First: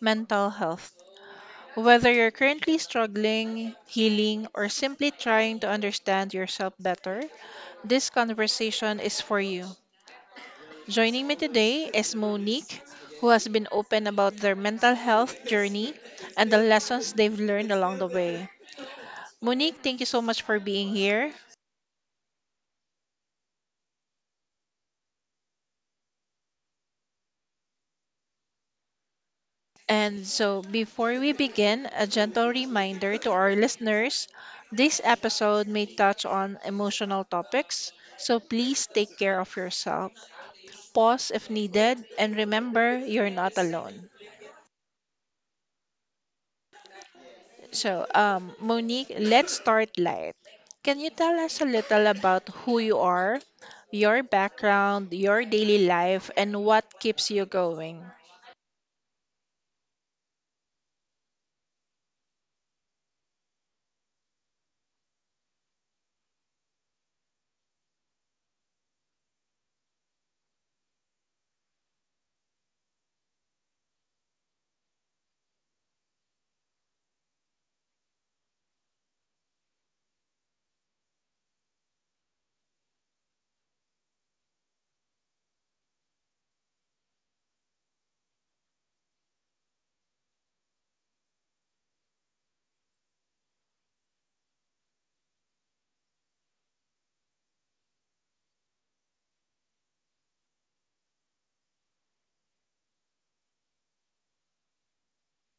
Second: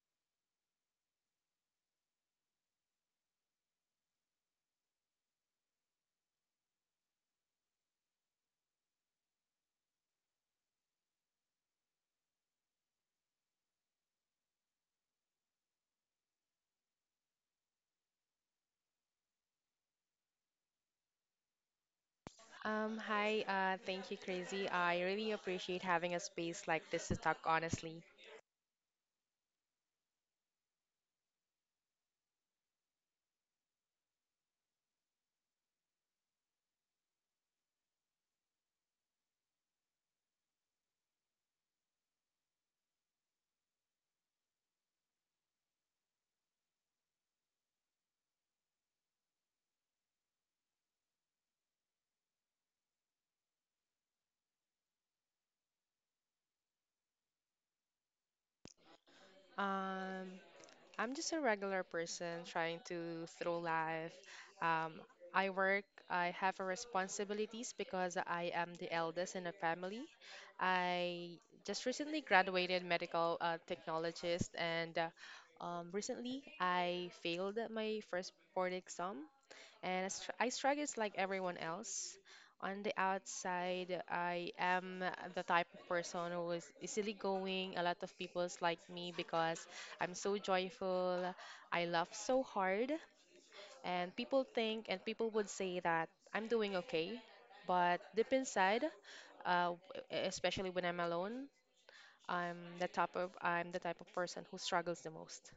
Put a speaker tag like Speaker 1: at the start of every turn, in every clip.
Speaker 1: mental health. Whether you're currently struggling, healing, or simply trying to understand yourself better, this conversation is for you. Joining me today is Monique, who has been open about their mental health journey and the lessons they've learned along the way. Monique, thank you so much for being here.
Speaker 2: Thank you, Crazy. I really appreciate having a space like this to talk honestly.
Speaker 1: And so, before we begin, a gentle reminder to our listeners this episode may touch on emotional topics, so please take care of yourself. Pause if needed, and remember you're not alone. So, Monique, let's start light. Can you tell us a little about who you are, your background, your daily life, and what keeps you going?
Speaker 2: Um, I'm just a regular person trying to through life. Um, I work, I have a responsibilities because I am the eldest in the family. I just recently graduated medical technologist and recently I failed my first board exam and I struggle like everyone else. On the outside, I am the type of person who is easily going. A lot of people's like me because I'm so joyful. I laugh so hard, and people think and people would say that I'm doing okay. But deep inside, uh, w- especially when I'm alone, I'm the type of person who struggles the most.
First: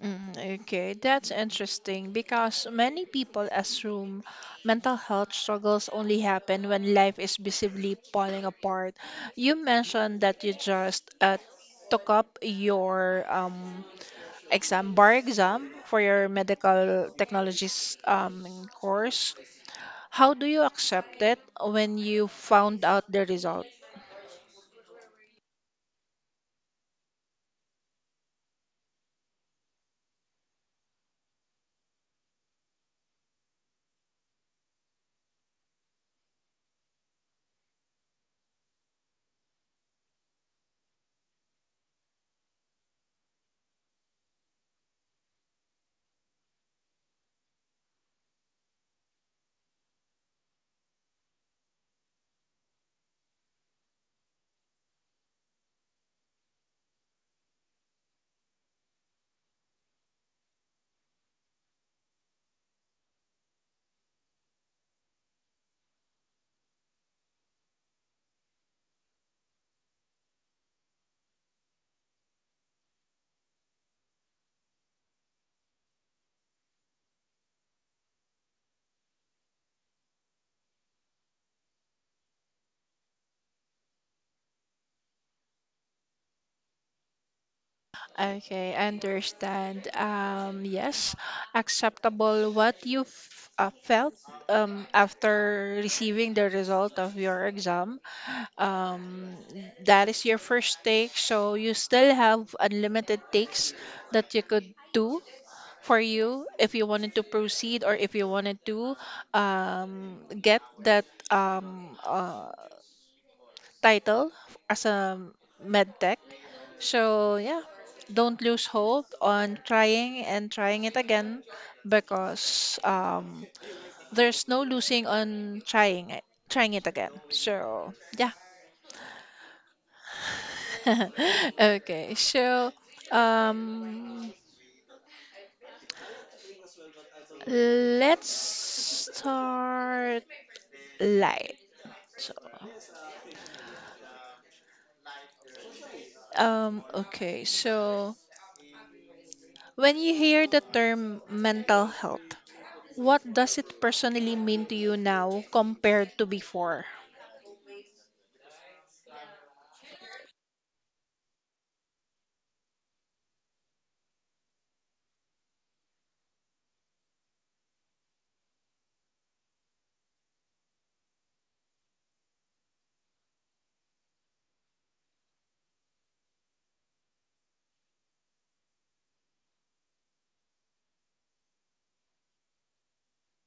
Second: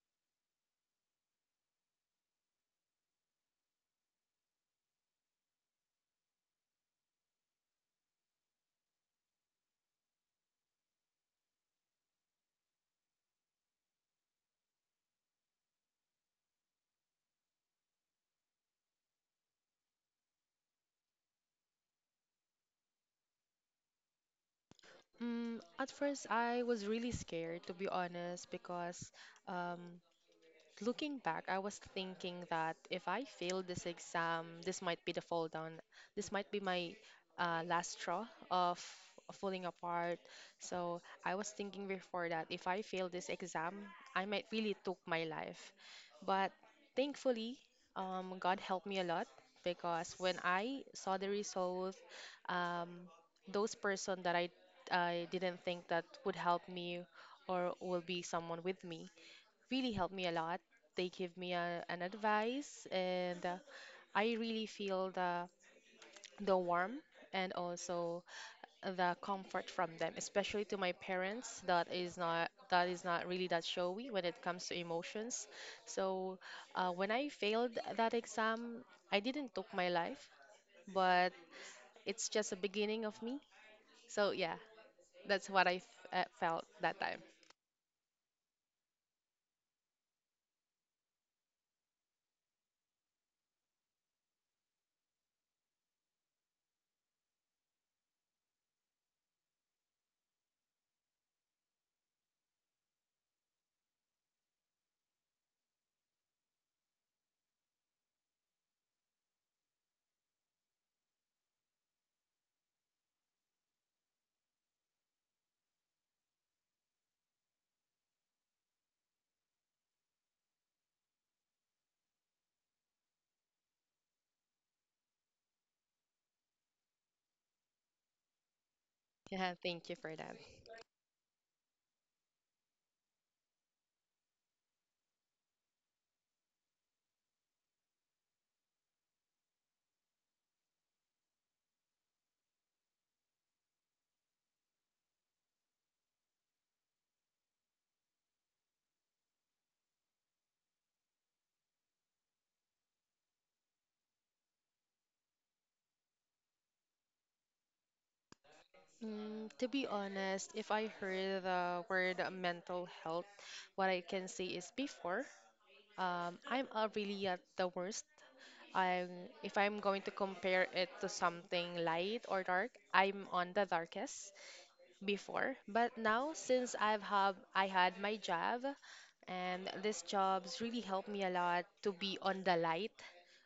Speaker 1: Mm, okay, that's interesting because many people assume mental health struggles only happen when life is visibly falling apart. You mentioned that you just took up your exam, bar exam for your medical technologies course. How do you accept it when you found out the result?
Speaker 2: Mm, at first, I was really scared, to be honest, because um, looking back, I was thinking that if I fail this exam, this might be the fall down. This might be my last straw of falling apart. So I was thinking before that if I fail this exam, I might really took my life. But thankfully, God helped me a lot because when I saw the result, um, those person that I didn't think that would help me or will be someone with me really helped me a lot. They give me a, an advice, and I really feel the warmth and also the comfort from them, especially to my parents. That is not really that showy when it comes to emotions. So when I failed that exam, I didn't took my life, but it's just a beginning of me. So yeah, that's what I felt that time.
Speaker 1: Okay, I understand. Yes, acceptable what you felt after receiving the result of your exam. Um, that is your first take, so you still have unlimited takes that you could do for you if you wanted to proceed or if you wanted to get that title as a med tech. So, yeah, don't lose hope on trying and trying it again because there's no losing on trying it again. So, yeah.
Speaker 2: Yeah, thank you for that.
Speaker 1: Okay, so um, let's start light. So, okay, so when you hear the term mental health, what does it personally mean to you now compared to before?
Speaker 2: Mm, to be honest, if I heard the word mental health, what I can say is before, I'm really at the worst. I'm, if I'm going to compare it to something light or dark, I'm on the darkest before. But now, since I had my job, and this job's really helped me a lot to be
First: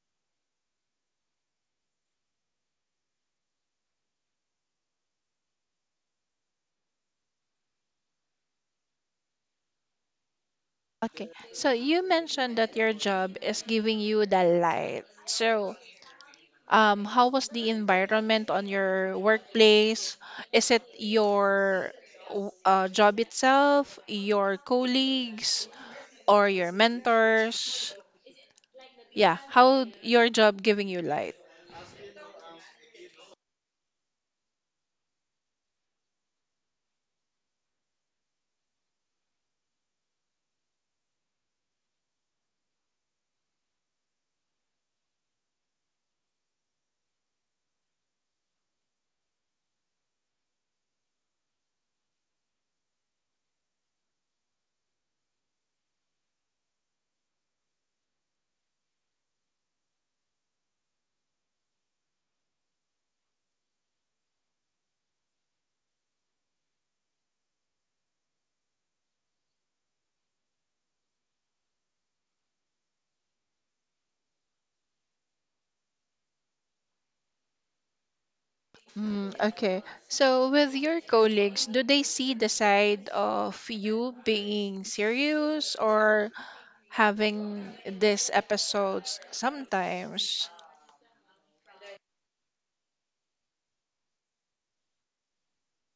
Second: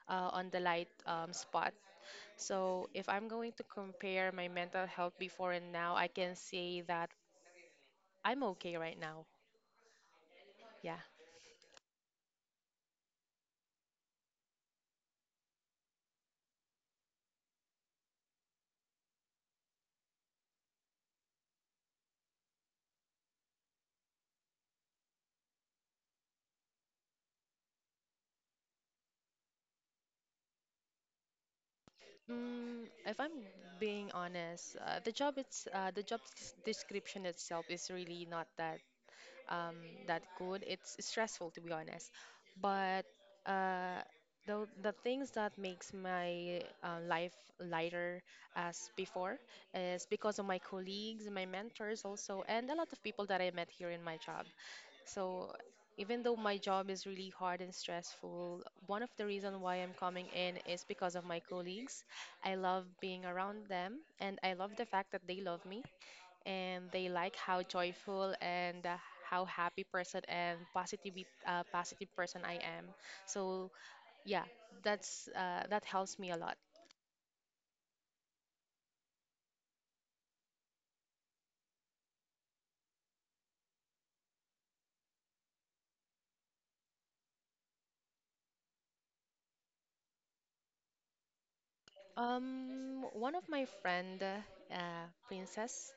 Speaker 2: on the light spot. So, if I'm going to compare my mental health before and now, I can say that I'm okay right now. Yeah.
Speaker 1: Okay, so you mentioned that your job is giving you the light. So, how was the environment on your workplace? Is it your job itself, your colleagues, or your mentors? Yeah, how your job giving you light?
Speaker 2: Mm, if I'm being honest, the job it's the job description itself is really not um, that good. It's stressful to be honest, but uh, the things that makes my life lighter as before is because of my colleagues, my mentors also, and a lot of people that I met here in my job. So even though my job is really hard and stressful, one of the reason why I'm coming in is because of my colleagues. I love being around them and I love the fact that they love me and they like how joyful and how happy person and positive person I am. So yeah, that helps me a lot.
Speaker 1: Mm, okay. So, with your colleagues, do they see the side of you being serious or having these episodes sometimes?
Speaker 2: One of my friend, Princess,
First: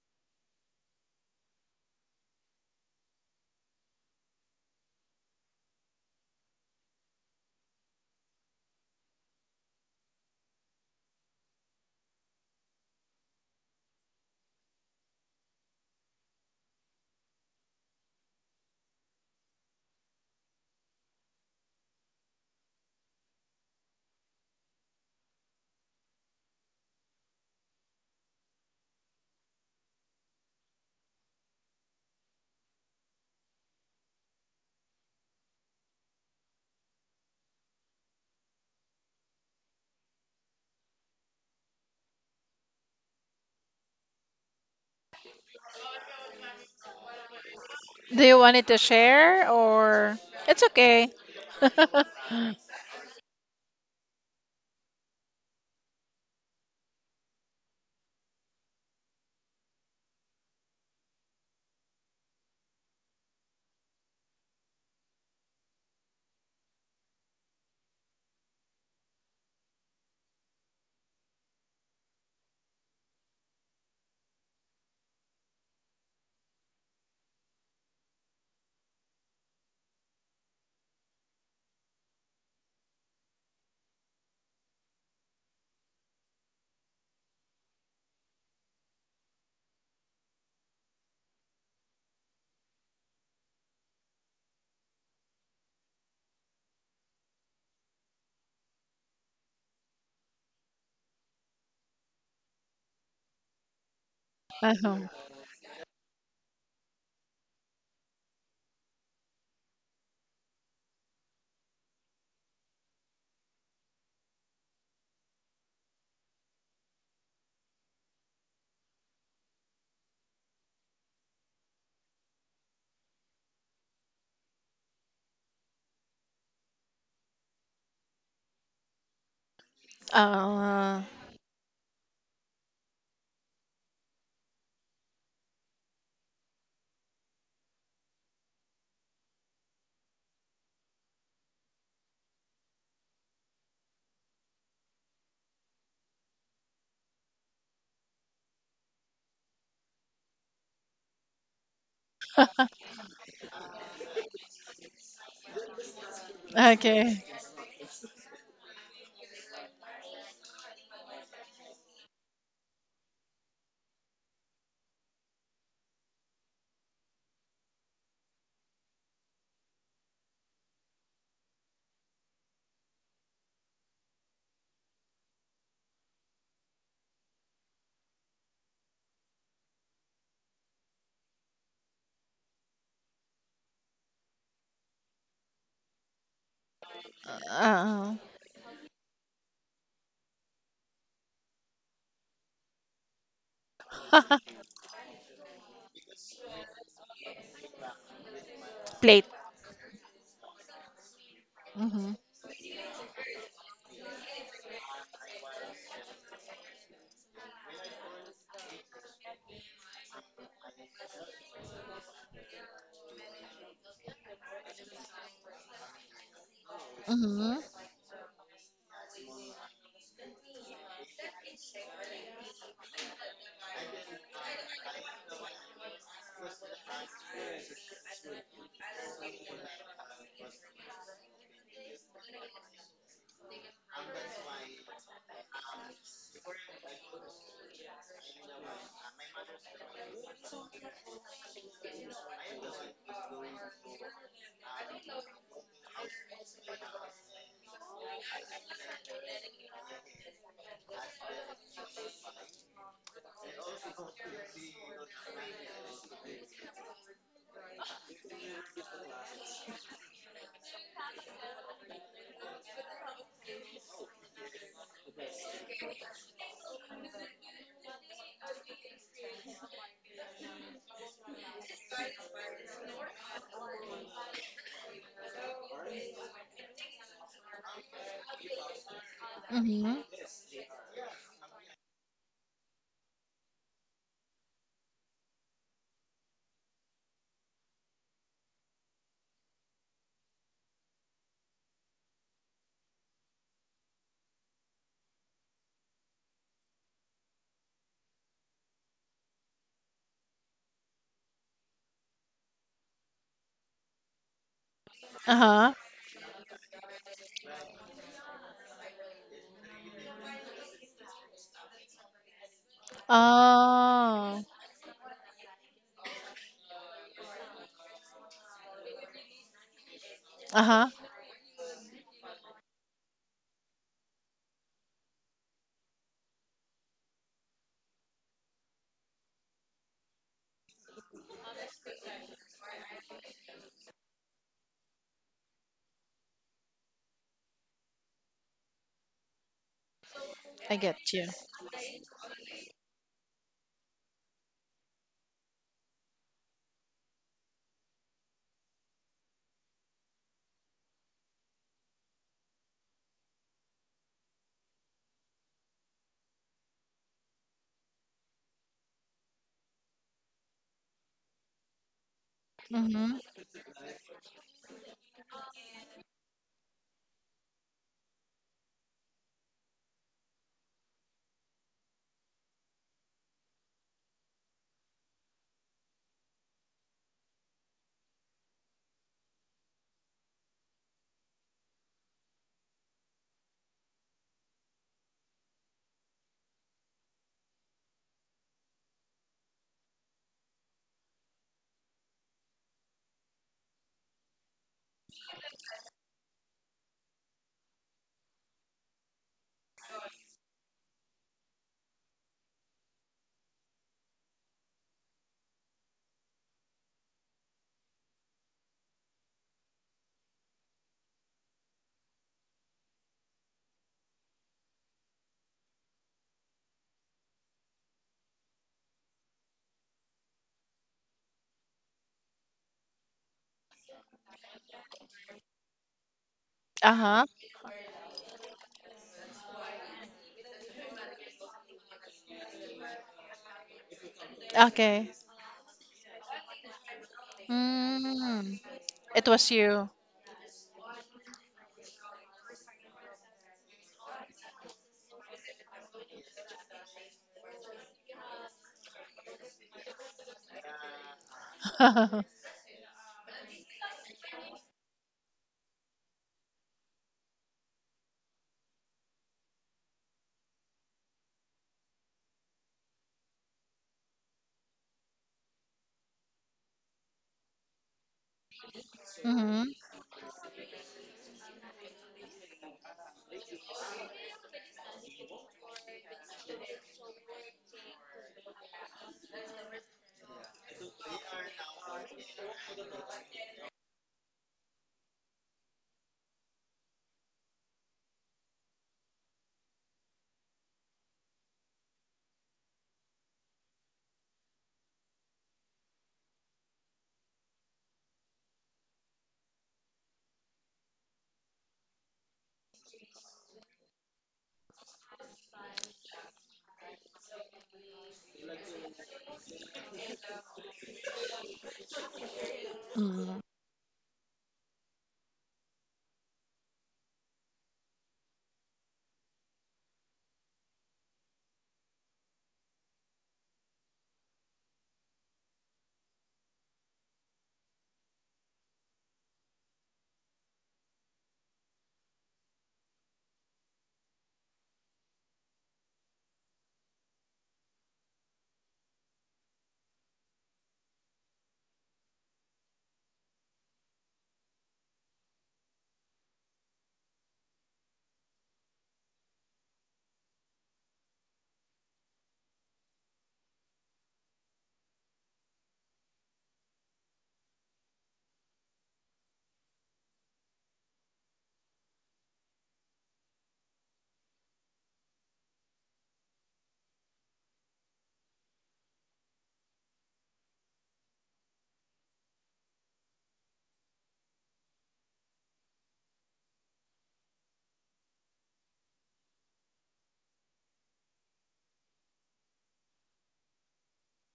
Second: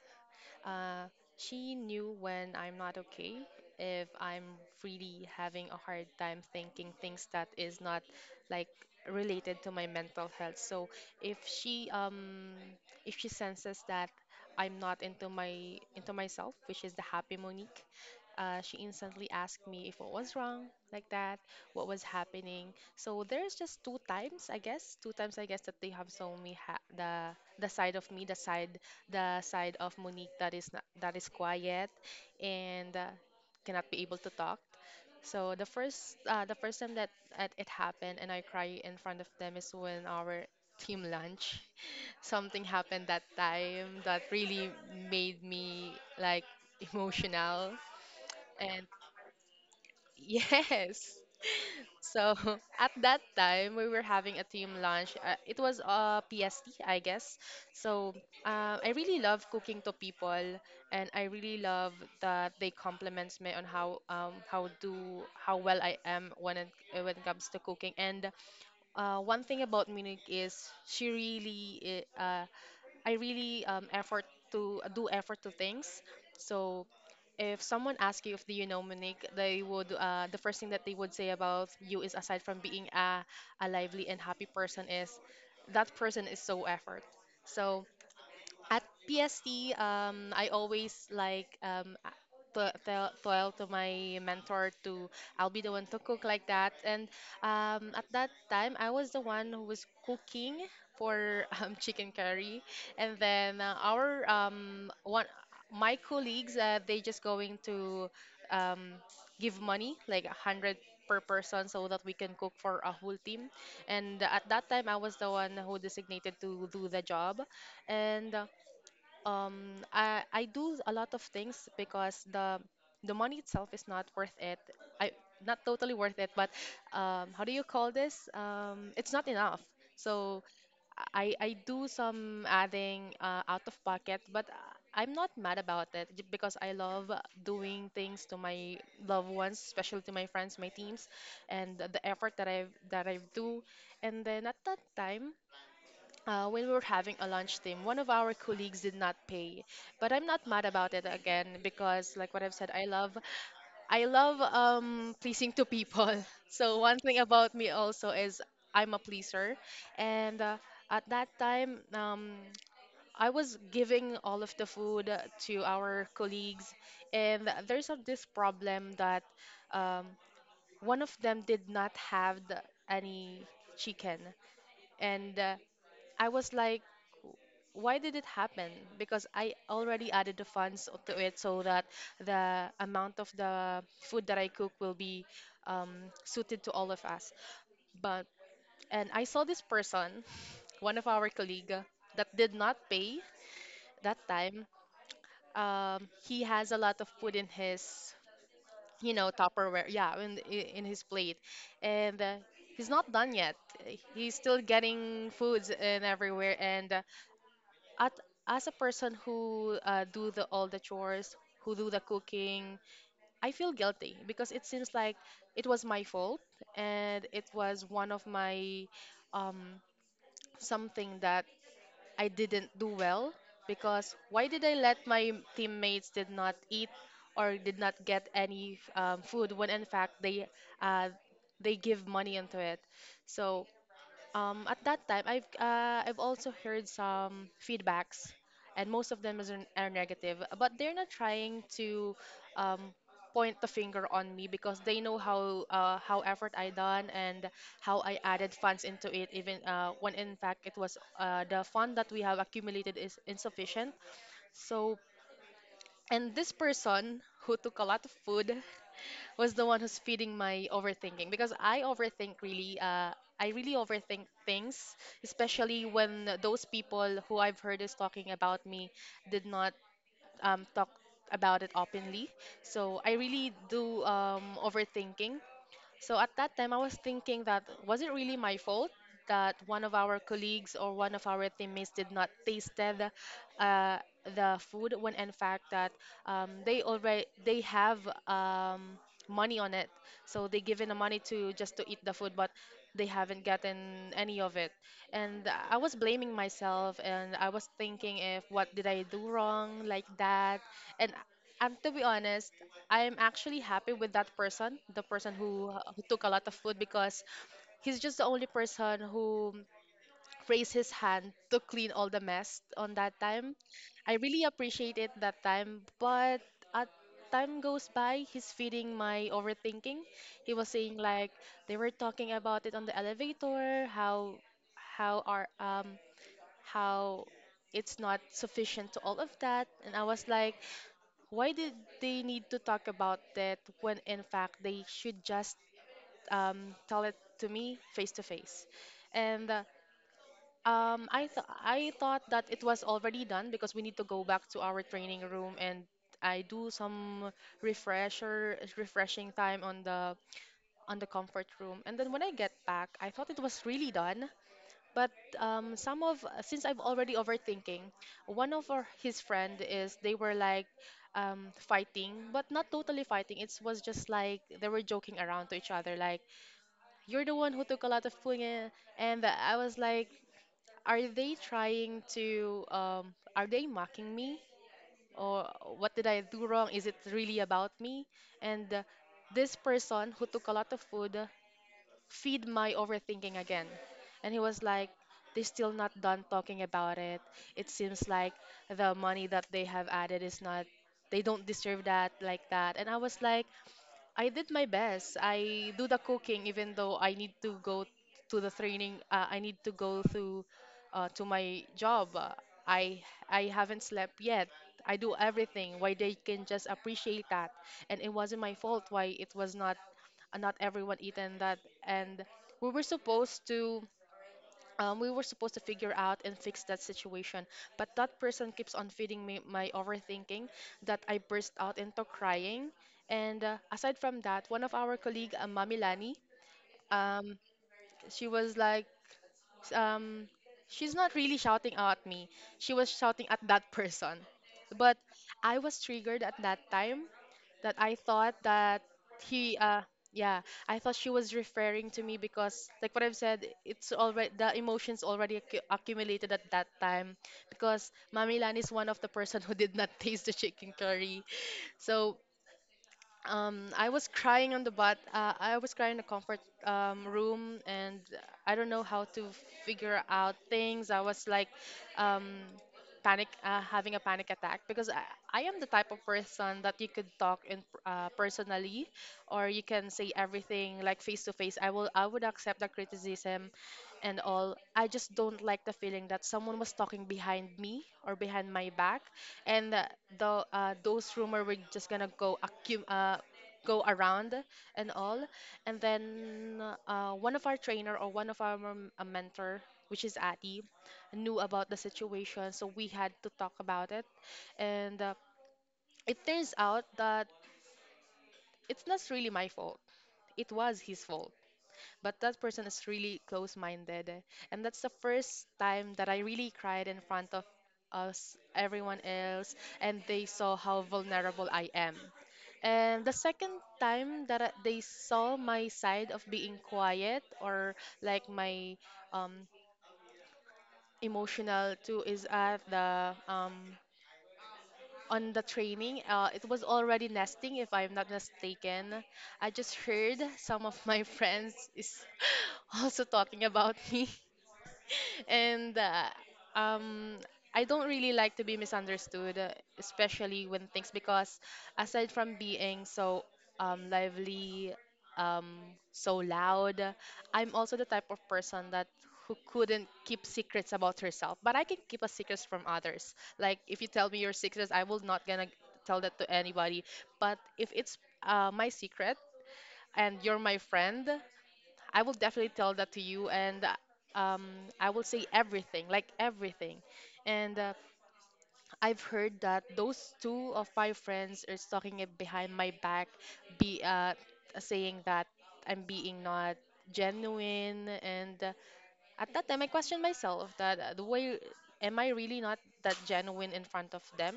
Speaker 2: uh, she knew when I'm not okay, if I'm really having a hard time thinking things that is not like related to my mental health. So if she um if she senses that I'm not into myself, which is the happy Monique, she instantly asked me if what was wrong, like that, what was happening. So there's just two times I guess that they have shown me the side of me, the side of Monique that is not, that is quiet and cannot be able to talk. So the first time that it happened and I cry in front of them is when our team lunch something happened that time that really made me like emotional
Speaker 1: Do you want it to
Speaker 2: and
Speaker 1: share or it's okay?
Speaker 2: yes so at that time, we were having a team lunch. It was a PST, I guess. So I really love cooking to people, and I really love that they compliments me on how do how well I am when it comes to cooking. And one thing about Munich is she really i- uh, I really effort to things. So if someone asks you if do you know Monique, they would the first thing that they would say about you is aside from being a lively and happy person is that person is so effort. So at PST, I always like tell to my mentor to I'll be the one to cook like that. And at that time, I was the one who was cooking for chicken curry, and then our
Speaker 1: Uh-huh.
Speaker 2: one my colleagues they just going to um, give money like a hundred per person so that we can cook for a whole team. And at that time, I was the one who designated to do the job and I do a lot of things because the money itself is not worth it. I not totally worth it, but how do you call this? It's not enough. So
Speaker 1: Uh,
Speaker 2: I do some adding out of pocket, but I'm not mad about it because I love doing things to my loved ones, especially to my friends, my teams, and the effort that I do. And then at that time, when we were having a lunch team, one of our colleagues did not pay, but I'm not mad about it again because, like what I've said, I love pleasing to people. So one thing
Speaker 1: okay.
Speaker 2: about me also is I'm a pleaser, and at that time, I was giving all of the food to our colleagues, and there's this problem that um, one of them did not have the, any chicken, and I was like, why did it happen? Because I already added the funds to it so that the amount of the food that I cook will be um, suited to all of us.
Speaker 1: Uh,
Speaker 2: But and I saw this person, one of our colleague, that did not pay that time. He has a lot of food in his, you
Speaker 1: plate.
Speaker 2: know, Tupperware. Yeah, in in his plate,
Speaker 1: Mm-hmm.
Speaker 2: and he's not done yet. He's still getting foods and everywhere and. At, as a person who do the all the chores who do the cooking, I feel guilty because it seems like it was my fault and it
Speaker 1: Mm-hmm.
Speaker 2: was one of my um, something that I didn't do well because why did I let my teammates did not eat or did not get any food when in fact uh, they give money into it. So at that time, I've also heard some feedbacks, and most of them is, are negative. But they're not trying to um, point the finger on me because they know how effort I done and how I added funds into it. Even when in fact it was the fund that we have accumulated is insufficient. So and this person who took a lot of food was the one who's feeding my overthinking because I overthink really. I really overthink things, especially when those people who I've heard is talking about me did not talk about it openly. So I really do overthinking, so at that time, I was thinking that was it really my fault that one of
Speaker 1: Mm-hmm.
Speaker 2: our colleagues or one of our teammates did not tasted uh, the food when in fact that they have um, money on it, so they given the money to just to eat the food, but they haven't gotten any of it. And I was blaming myself, and I was thinking if what did I do wrong like that, and and to be honest I'm actually happy with that person, the person
Speaker 1: Uh-huh.
Speaker 2: who took a lot of food because he's just the only person who raised his hand to clean all the mess on that time. I
Speaker 1: Oh.
Speaker 2: really appreciate it that time, but at time goes by, he's feeding my overthinking. He was
Speaker 1: Uh-huh.
Speaker 2: saying like they were talking about it on the elevator, how are um how it's not sufficient to all of that, and I was like, why did they need to talk about that when in fact they should just tell it to me face to face? And
Speaker 1: I get you.
Speaker 2: I thought that it was already done because we need to go back to our training room and I do some refresher refreshing time on the comfort room. And then when I get back, I thought it was really done. But some of, since I've already overthinking, one of our, his friend is, they were like fighting, but not totally
Speaker 1: Mm-hmm.
Speaker 2: fighting. It was just like they were joking around to each other, like you're the one who took a lot of punye, and I was like, are they trying to are they mocking me, or what did I do wrong? Is it really about me? And this person who took a lot of food feed my overthinking again. And he was like, they're still not done talking about it. It seems like the money that they have added is not, they don't deserve that like that. And I was like, I did my best. I do the cooking, even though I need to go to the training. I need to go through to my job. I I haven't slept yet. I do everything. Why they can just appreciate that, and it wasn't my fault. Why it was not, not everyone eaten that, and we were supposed to we were supposed to figure out and fix that situation, but that person keeps on feeding me my overthinking, that I burst out into crying. And aside from that, one of our colleague, Mami Lani,
Speaker 1: Uh-huh.
Speaker 2: um, she was like s- um, she's not really shouting at me, she was shouting at that person. But
Speaker 1: Okay.
Speaker 2: I was triggered at that time, that I thought
Speaker 1: Mm,
Speaker 2: that
Speaker 1: it was
Speaker 2: he
Speaker 1: you.
Speaker 2: yeah, I thought she was referring to me because like what I've said, it's already the emotions already accumulated at that time, because Mami Lan is one of the person who did not taste the chicken curry. So I was crying on the bat. I was crying in the comfort room, and I don't know how to figure out things. I was like, um, panic, having a panic attack, because I am the type of person that you could talk in personally, or you
Speaker 1: Hmm.
Speaker 2: can say everything like face to face. I would accept the criticism, and all. I just don't like the feeling that someone was talking behind me or behind my back, and the those rumor were just gonna go go around and all. And then one of our trainer, or one of our a mentor, which is Adi, knew about the situation, so we had to talk about it. And it turns out that it's not really my fault, it was his fault. But that person is really close minded. And that's the first time that I really cried in front of us, everyone else, and they saw how vulnerable I am. And the
Speaker 1: Mm.
Speaker 2: second time that they saw my side of being quiet, or like my um, emotional too, is at the on the training. It was already nesting, if I'm not mistaken. I just heard some of my friends is also talking about me, and um, I don't really like to be misunderstood, especially when things, because aside from being so lively, um, so loud, I'm also the type of person that, who couldn't keep secrets about herself, but I can keep a secret from others. Like if you tell me your secrets, I will not gonna tell that to anybody. But if it's my secret, and you're my friend, I will definitely tell that to you. And I will say everything, like everything. And I've heard that those two of my friends are talking it behind my back, be saying that I'm being not genuine. And at that time I questioned myself that, the way, am I really not that genuine in front of them?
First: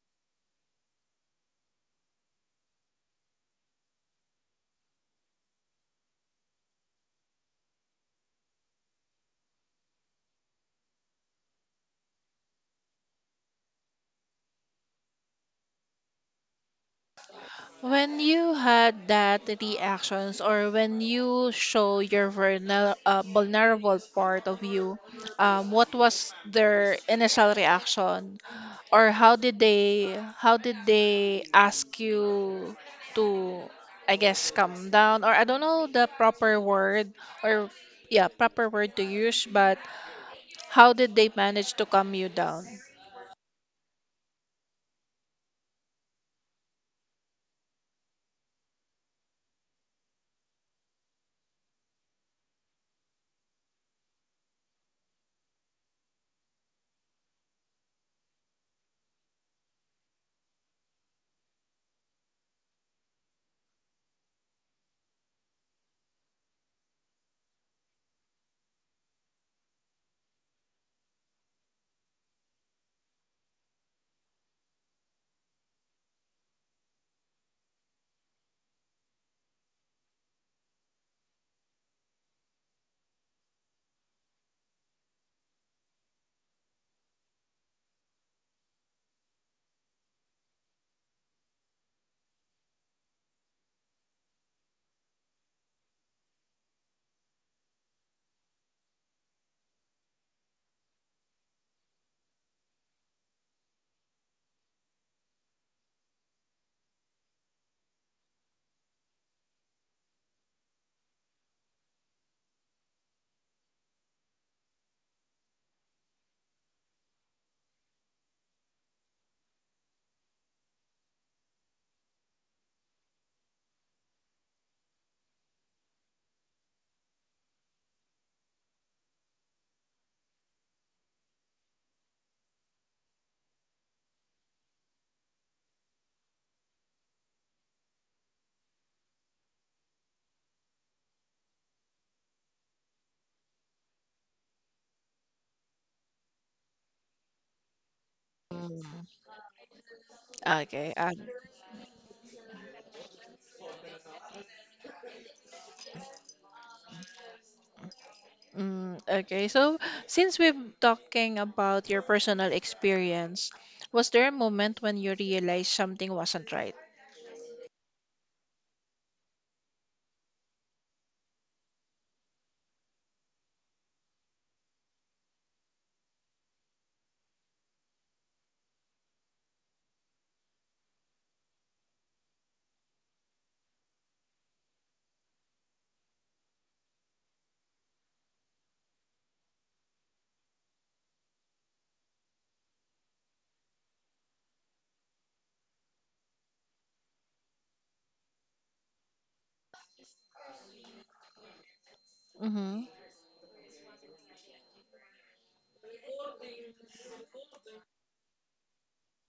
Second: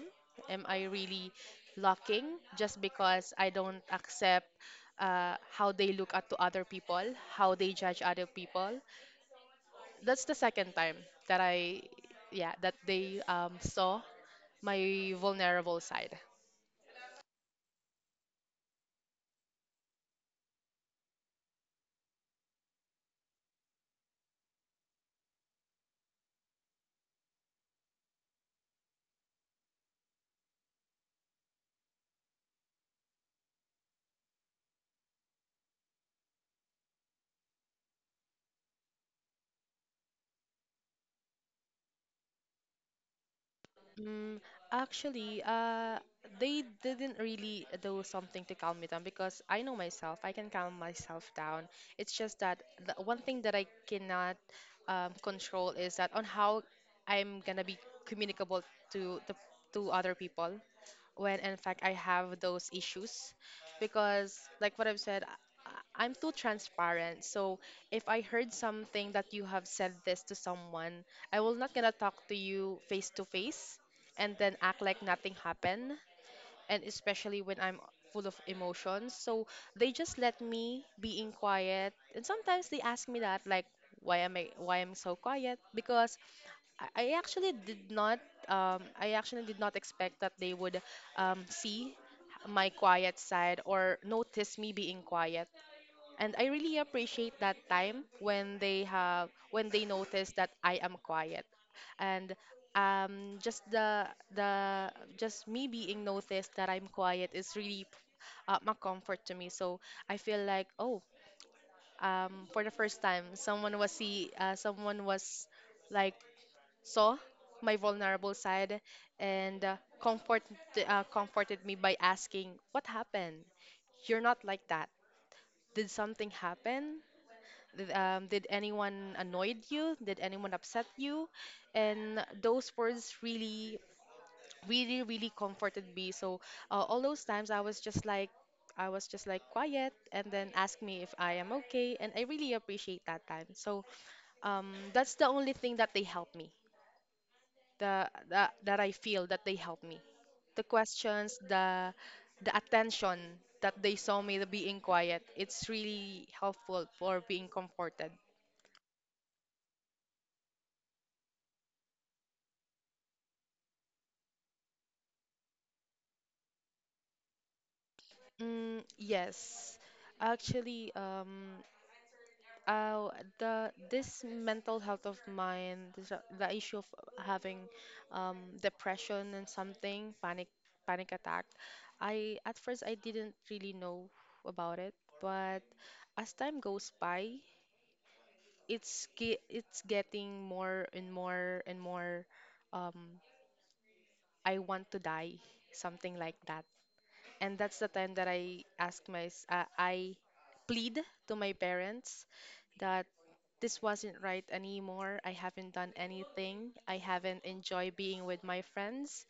Speaker 2: Am I really locking just because I don't accept how they look at to other people, how they judge other people? That's the second time that I yeah that they saw my vulnerable side.
Speaker 1: When you had that reactions or when you show your vulnerable part of you, what was their initial reaction? Or how did they ask you to, I guess, calm down, or I don't know the proper word, or yeah, proper word to use, but how did they manage to calm you down?
Speaker 2: Mm, actually, they didn't really do something to calm me down, because I know myself. I can calm myself down. It's just that the one thing that I cannot control is that on how I'm gonna be communicable to the, to other people, when in fact I have those issues, because like what I've said, I'm too transparent. So if I heard something that you have said this to someone, I will not gonna talk to you face to face and then act like nothing happened, and especially when I'm full of emotions. So they just let me being quiet, and sometimes they ask me that like, why am I, why I'm so quiet, because I actually did not I actually did not expect that they would see my quiet side or notice me being quiet. And I really appreciate that time when they have, when they notice that I am quiet. And just the just me being noticed that I'm quiet is really my comfort to me. So I feel like, oh, for the first time someone was see someone was like saw my vulnerable side, and comforted me by asking, "What happened? You're not like that. Did something happen? Did anyone annoyed you? Did anyone upset you?" And those words really, really, really comforted me. So all those times I was just like, I was just like quiet, and then asked me if I am okay. And I really appreciate that time. So that's the only thing that they helped me, the that I
Speaker 1: Mm,
Speaker 2: feel that they helped me. The
Speaker 1: okay.
Speaker 2: questions, the attention that they saw me the being quiet. It's really helpful for being comforted.
Speaker 1: Mm, okay. So, since we're talking about your personal experience, was there a moment when you realized something wasn't right?
Speaker 2: Mm, yes, actually, uh, the this mental health of mine, this, the issue of having depression and something, panic attack. I at first I didn't really know about it, but as time goes by, it's getting more and more and more, um I want to die, something like that. And that's the time that I plead to my parents,
Speaker 1: Mm-hmm.
Speaker 2: that this wasn't right anymore. I haven't done anything, I haven't enjoyed being with my friends,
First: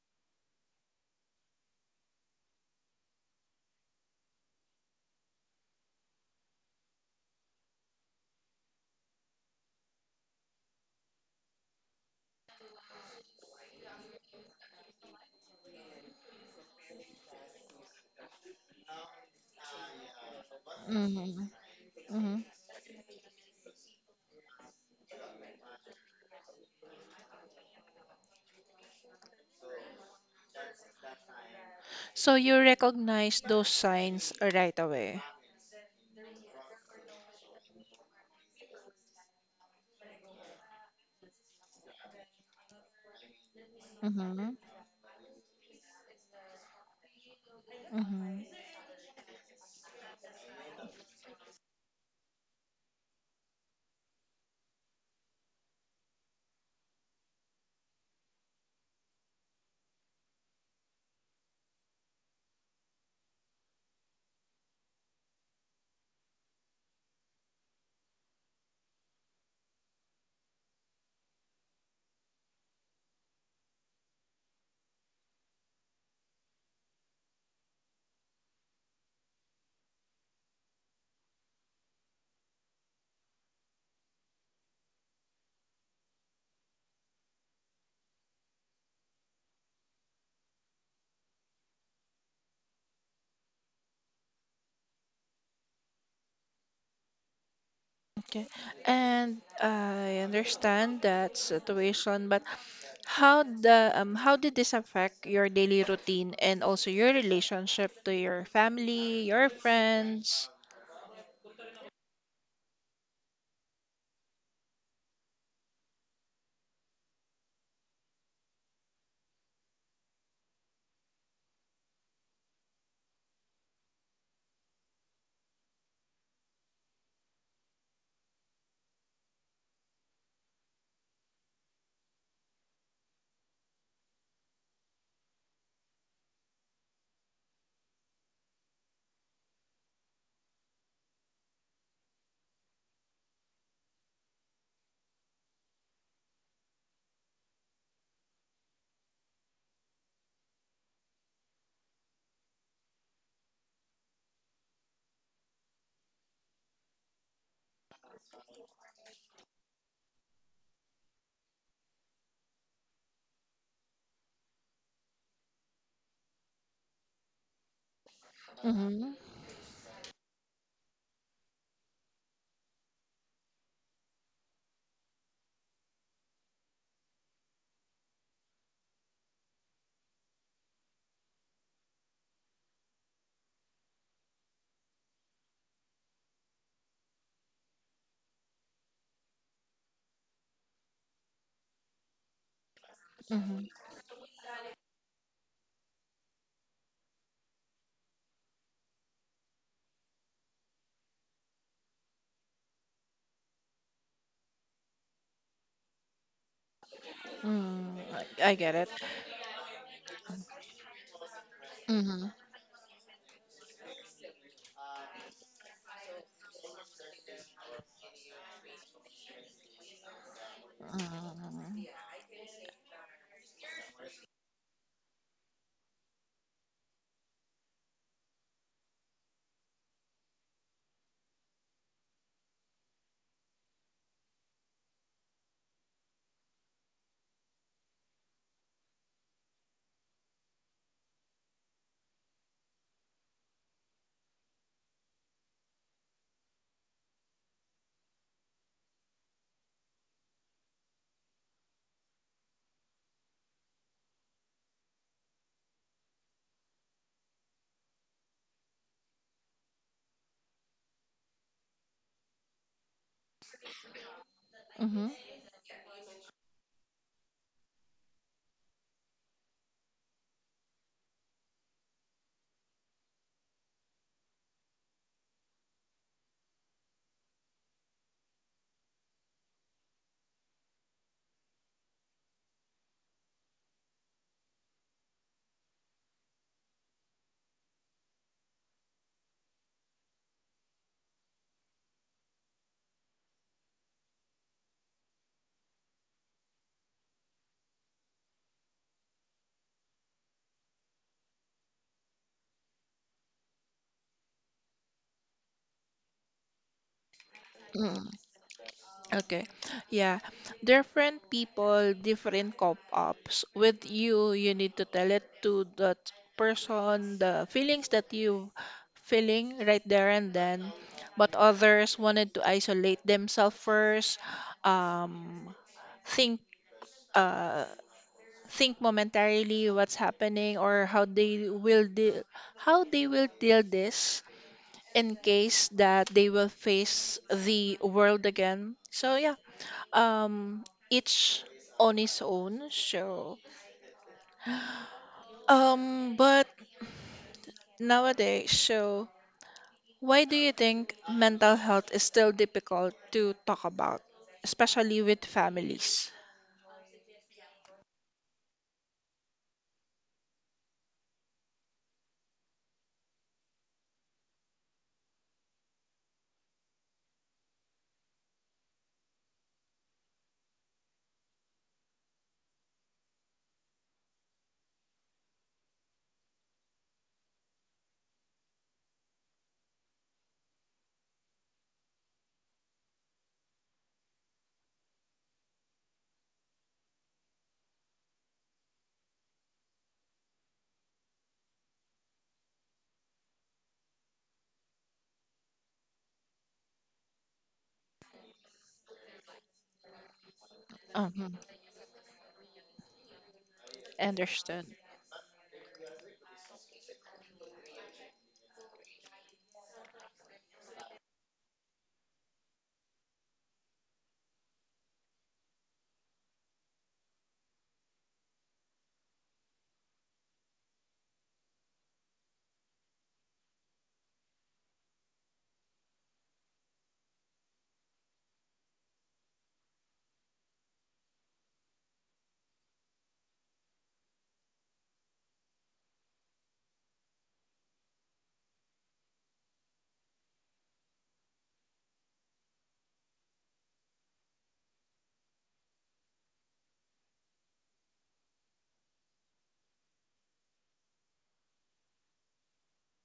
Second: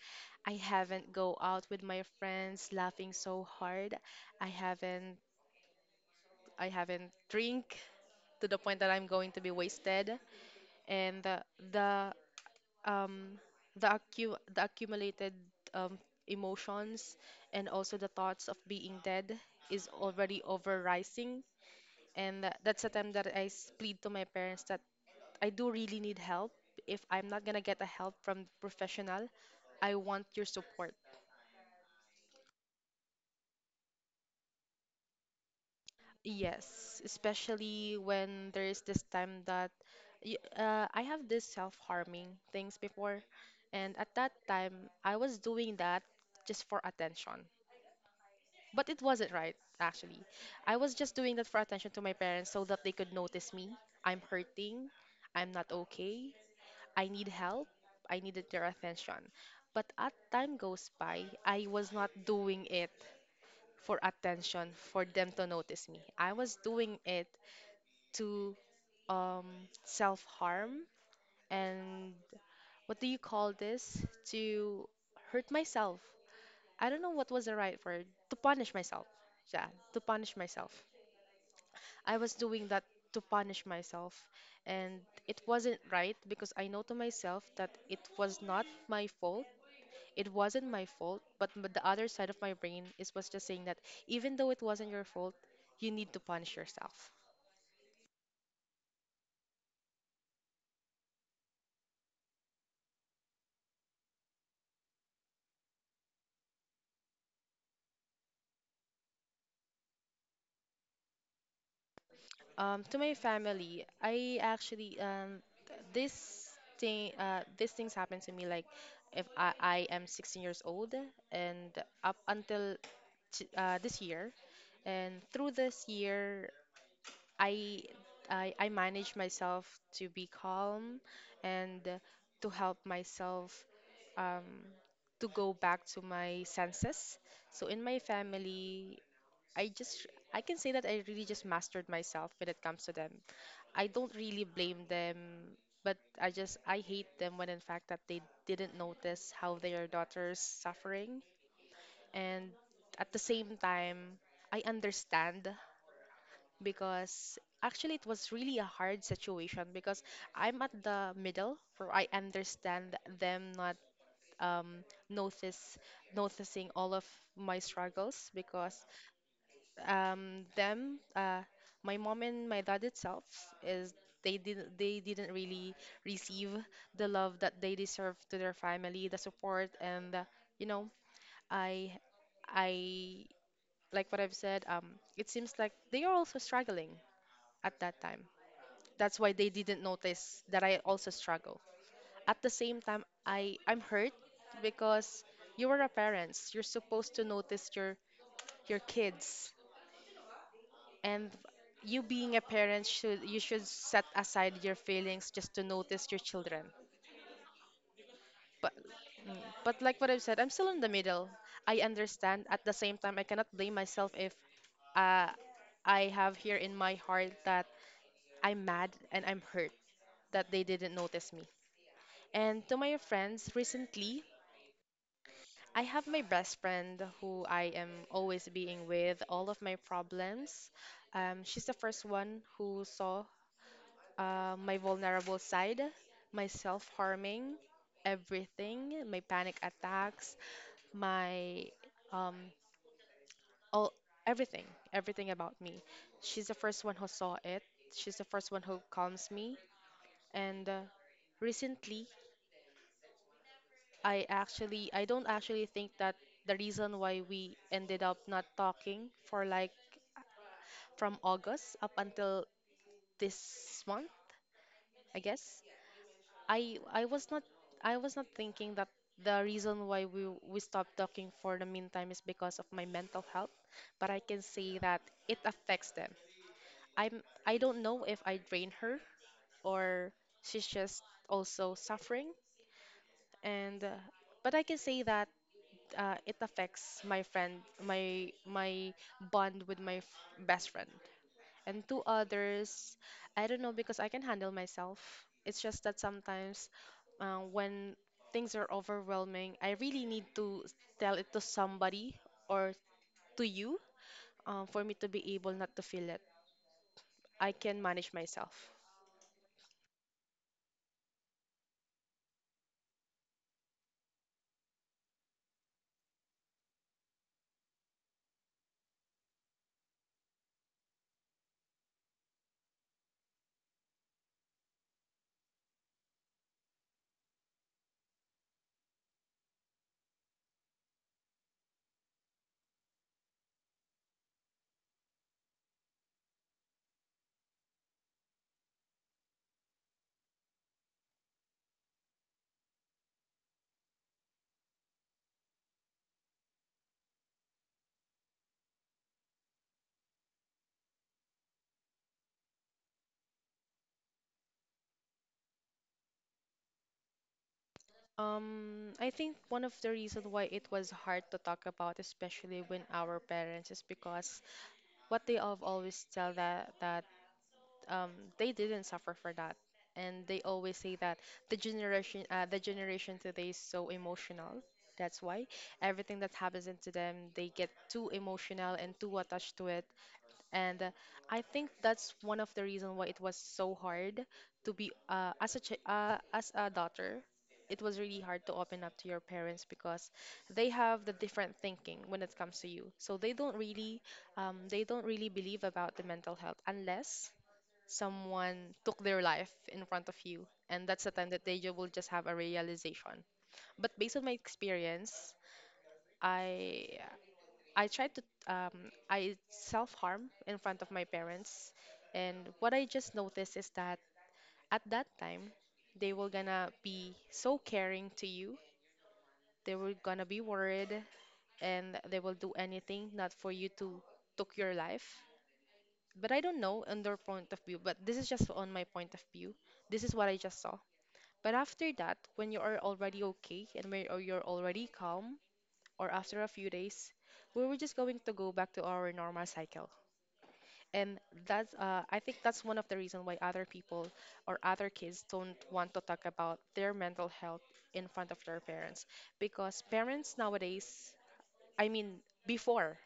Speaker 2: I haven't go out with my friends laughing so hard, I haven't I haven't drink to the point that I'm going to be wasted. And the um, the accu the accumulated um, emotions, and also the thoughts of being dead, is already
Speaker 1: Mm-hmm.
Speaker 2: overrising.
Speaker 1: Mm-hmm.
Speaker 2: And that's the time that plead to my parents that I do really need help. If I'm not gonna get a help from professional, I want your support.
Speaker 1: So you recognized those signs right away.
Speaker 2: Yes, especially when there is this time that I have this self-harming things before, and at that
Speaker 1: Mm-hmm.
Speaker 2: time I was doing that just for attention.
Speaker 1: Mm-hmm.
Speaker 2: But it wasn't right, actually. I was just doing that for attention to my parents so that they could notice me. I'm hurting. I'm not okay. I need help. I needed their attention. But as time goes by, I was not doing it for attention, for them to notice me. I was doing it to um, self harm, and what do you call this? To hurt myself. I don't know what was the right word. To punish myself. Yeah, to punish myself. I was doing that to punish myself. And it wasn't right, because I know to myself that it was not my fault. It wasn't my fault. But the other side of my brain is was just saying that, even though it wasn't your fault, you need to punish yourself.
Speaker 1: Okay. And I understand that situation, but how the how did this affect your daily routine and also your relationship to your family, your friends?
Speaker 2: To my family, I actually this thing, these things happen to me like if I am 16 years old, and up until this year, and through this year I, I manage myself to be calm, and to help myself um, to go back to my senses. So in my family, I just, I can say that I really just mastered myself when it comes to them. I don't really blame them, but I just, I hate them when in fact that they didn't notice how their daughter's suffering. And at the same time, I understand, because actually it was really a hard situation, because I'm at the middle where I understand them not um, notice noticing all of my struggles, because
Speaker 1: Mm-hmm.
Speaker 2: them my mom and my dad itself is, they didn't, they didn't really receive the love that they deserve to their family, the support, and you know, I I like what I've said, it seems like they are also struggling at that time, that's why they didn't notice that I also struggle. At the same time, I,
Speaker 1: Mm-hmm.
Speaker 2: I'm hurt because you are a parents. You're supposed to notice your kids, and you being a parent should you should set aside your feelings just to notice your children.
Speaker 1: Mm, I
Speaker 2: But
Speaker 1: get it.
Speaker 2: Mm. But like what I've said, I'm still in the middle. I
Speaker 1: Mm-hmm.
Speaker 2: understand. At the same time, I cannot blame myself if uh, I have here in my heart that I'm mad and I'm hurt that they didn't notice me. And to my friends, recently, I have my best friend who I am always being with all of my problems. She's the first one who saw my vulnerable side, my self-harming, everything, my panic attacks, my um, all everything, everything about me. She's the first one who saw it. She's the first one who calms me. And recently, I don't actually think that the reason why we ended up not talking for like from August up until this month,
Speaker 1: Mm-hmm.
Speaker 2: I guess. I I was not I was not thinking that the reason why we stopped talking for the meantime is because of my mental health, but I can say that it affects them. I don't know if I drain her or she's just also suffering and but I can say that it affects my friend, my bond with my best friend. And to others, I don't know because I can handle myself. It's just that sometimes when things are overwhelming, I really need to tell it to somebody or to you for me to be able not to feel it. I can manage myself.
Speaker 1: Okay. Yeah. Different people, different cop-ups. With you, you need to tell it to that person the feelings that you feeling right there and then. But others wanted to isolate themselves first, um, think uh think momentarily what's happening or how they will deal this in case that they will face the world again. So yeah, um, each on his own. So, um, but nowadays, so why do you think mental health is still difficult to talk about, especially with families?
Speaker 2: I think one of the reasons why it was hard to talk about, especially when our parents, is because what they have always tell that um, they didn't suffer for that. And they always say that the generation today is so emotional. That's why everything that happens into them, they get too emotional and too attached to it. And I think that's one of the reason why it was so hard to be as a daughter. It was really hard to open up to your parents because they have the different thinking when it comes to you. So they don't really believe about the mental health unless someone took their life in front of you and that's the time that they
Speaker 1: Mm-hmm.
Speaker 2: will just have a realization but based on my
Speaker 1: Understand.
Speaker 2: experience i I tried to I self-harm in front of my parents and what I just noticed is that at that time they were gonna be so caring to you they were gonna be worried and they will do anything not for you to took your life but I don't know on their point of view but this is just on my point of view this is what I just saw. But after that, when you are already okay and when or you're already calm, or after a few days, we were just going to go back to our normal cycle. And I think that's one of the reasons why other people or other kids don't want to talk about their mental health in front of their parents. Because parents nowadays, I mean, before,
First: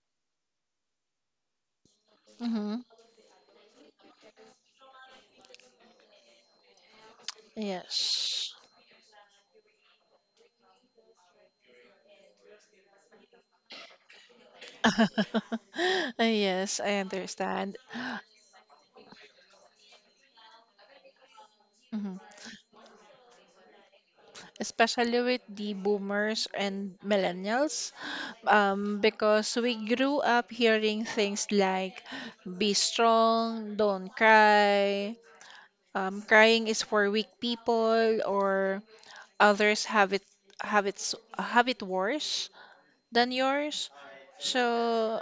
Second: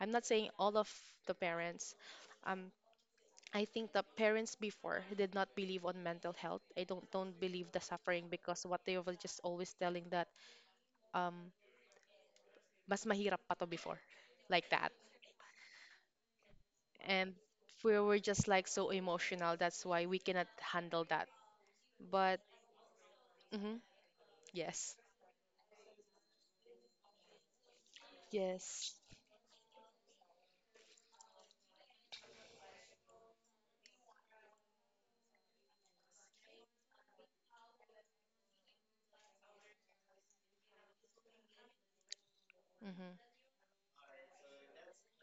Speaker 2: I'm not saying all of the parents, um,
Speaker 1: Mm-hmm.
Speaker 2: I think the parents before did not believe on mental health. I don't believe the suffering
Speaker 1: Yes.
Speaker 2: because what they were just always telling that um mas mahirap pa to before like that.
Speaker 1: Yes, I
Speaker 2: And
Speaker 1: understand.
Speaker 2: we were just like so emotional. That's why we cannot handle that.
Speaker 1: Mhm.
Speaker 2: But mhm, yes.
Speaker 1: Especially with the boomers and millennials,
Speaker 2: Yes.
Speaker 1: because we grew up hearing things like be strong, don't cry, crying is for weak people, or others have have it worse
Speaker 2: Mhm.
Speaker 1: than yours. So,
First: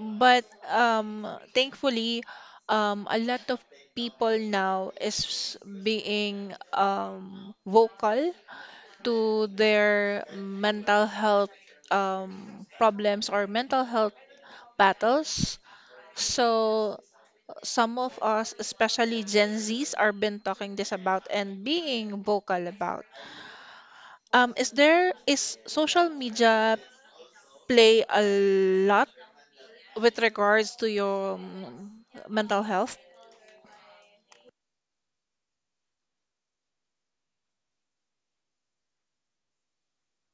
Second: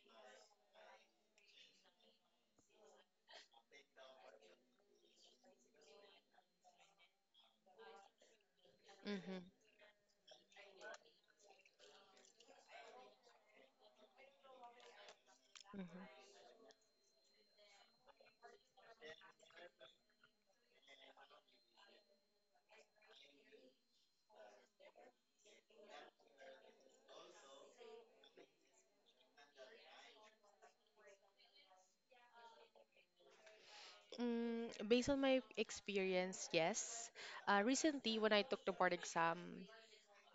Speaker 1: but um, thankfully, a lot of people now is being vocal
Speaker 2: Mhm.
Speaker 1: to their mental health problems or mental health battles.
Speaker 2: Mhm.
Speaker 1: So some of us, especially Gen Zs, are been talking this about and being vocal about. Is there is social media play a lot with regards to your mental health?
Speaker 2: Mm, based on my experience, yes. Recently, when I took the board exam,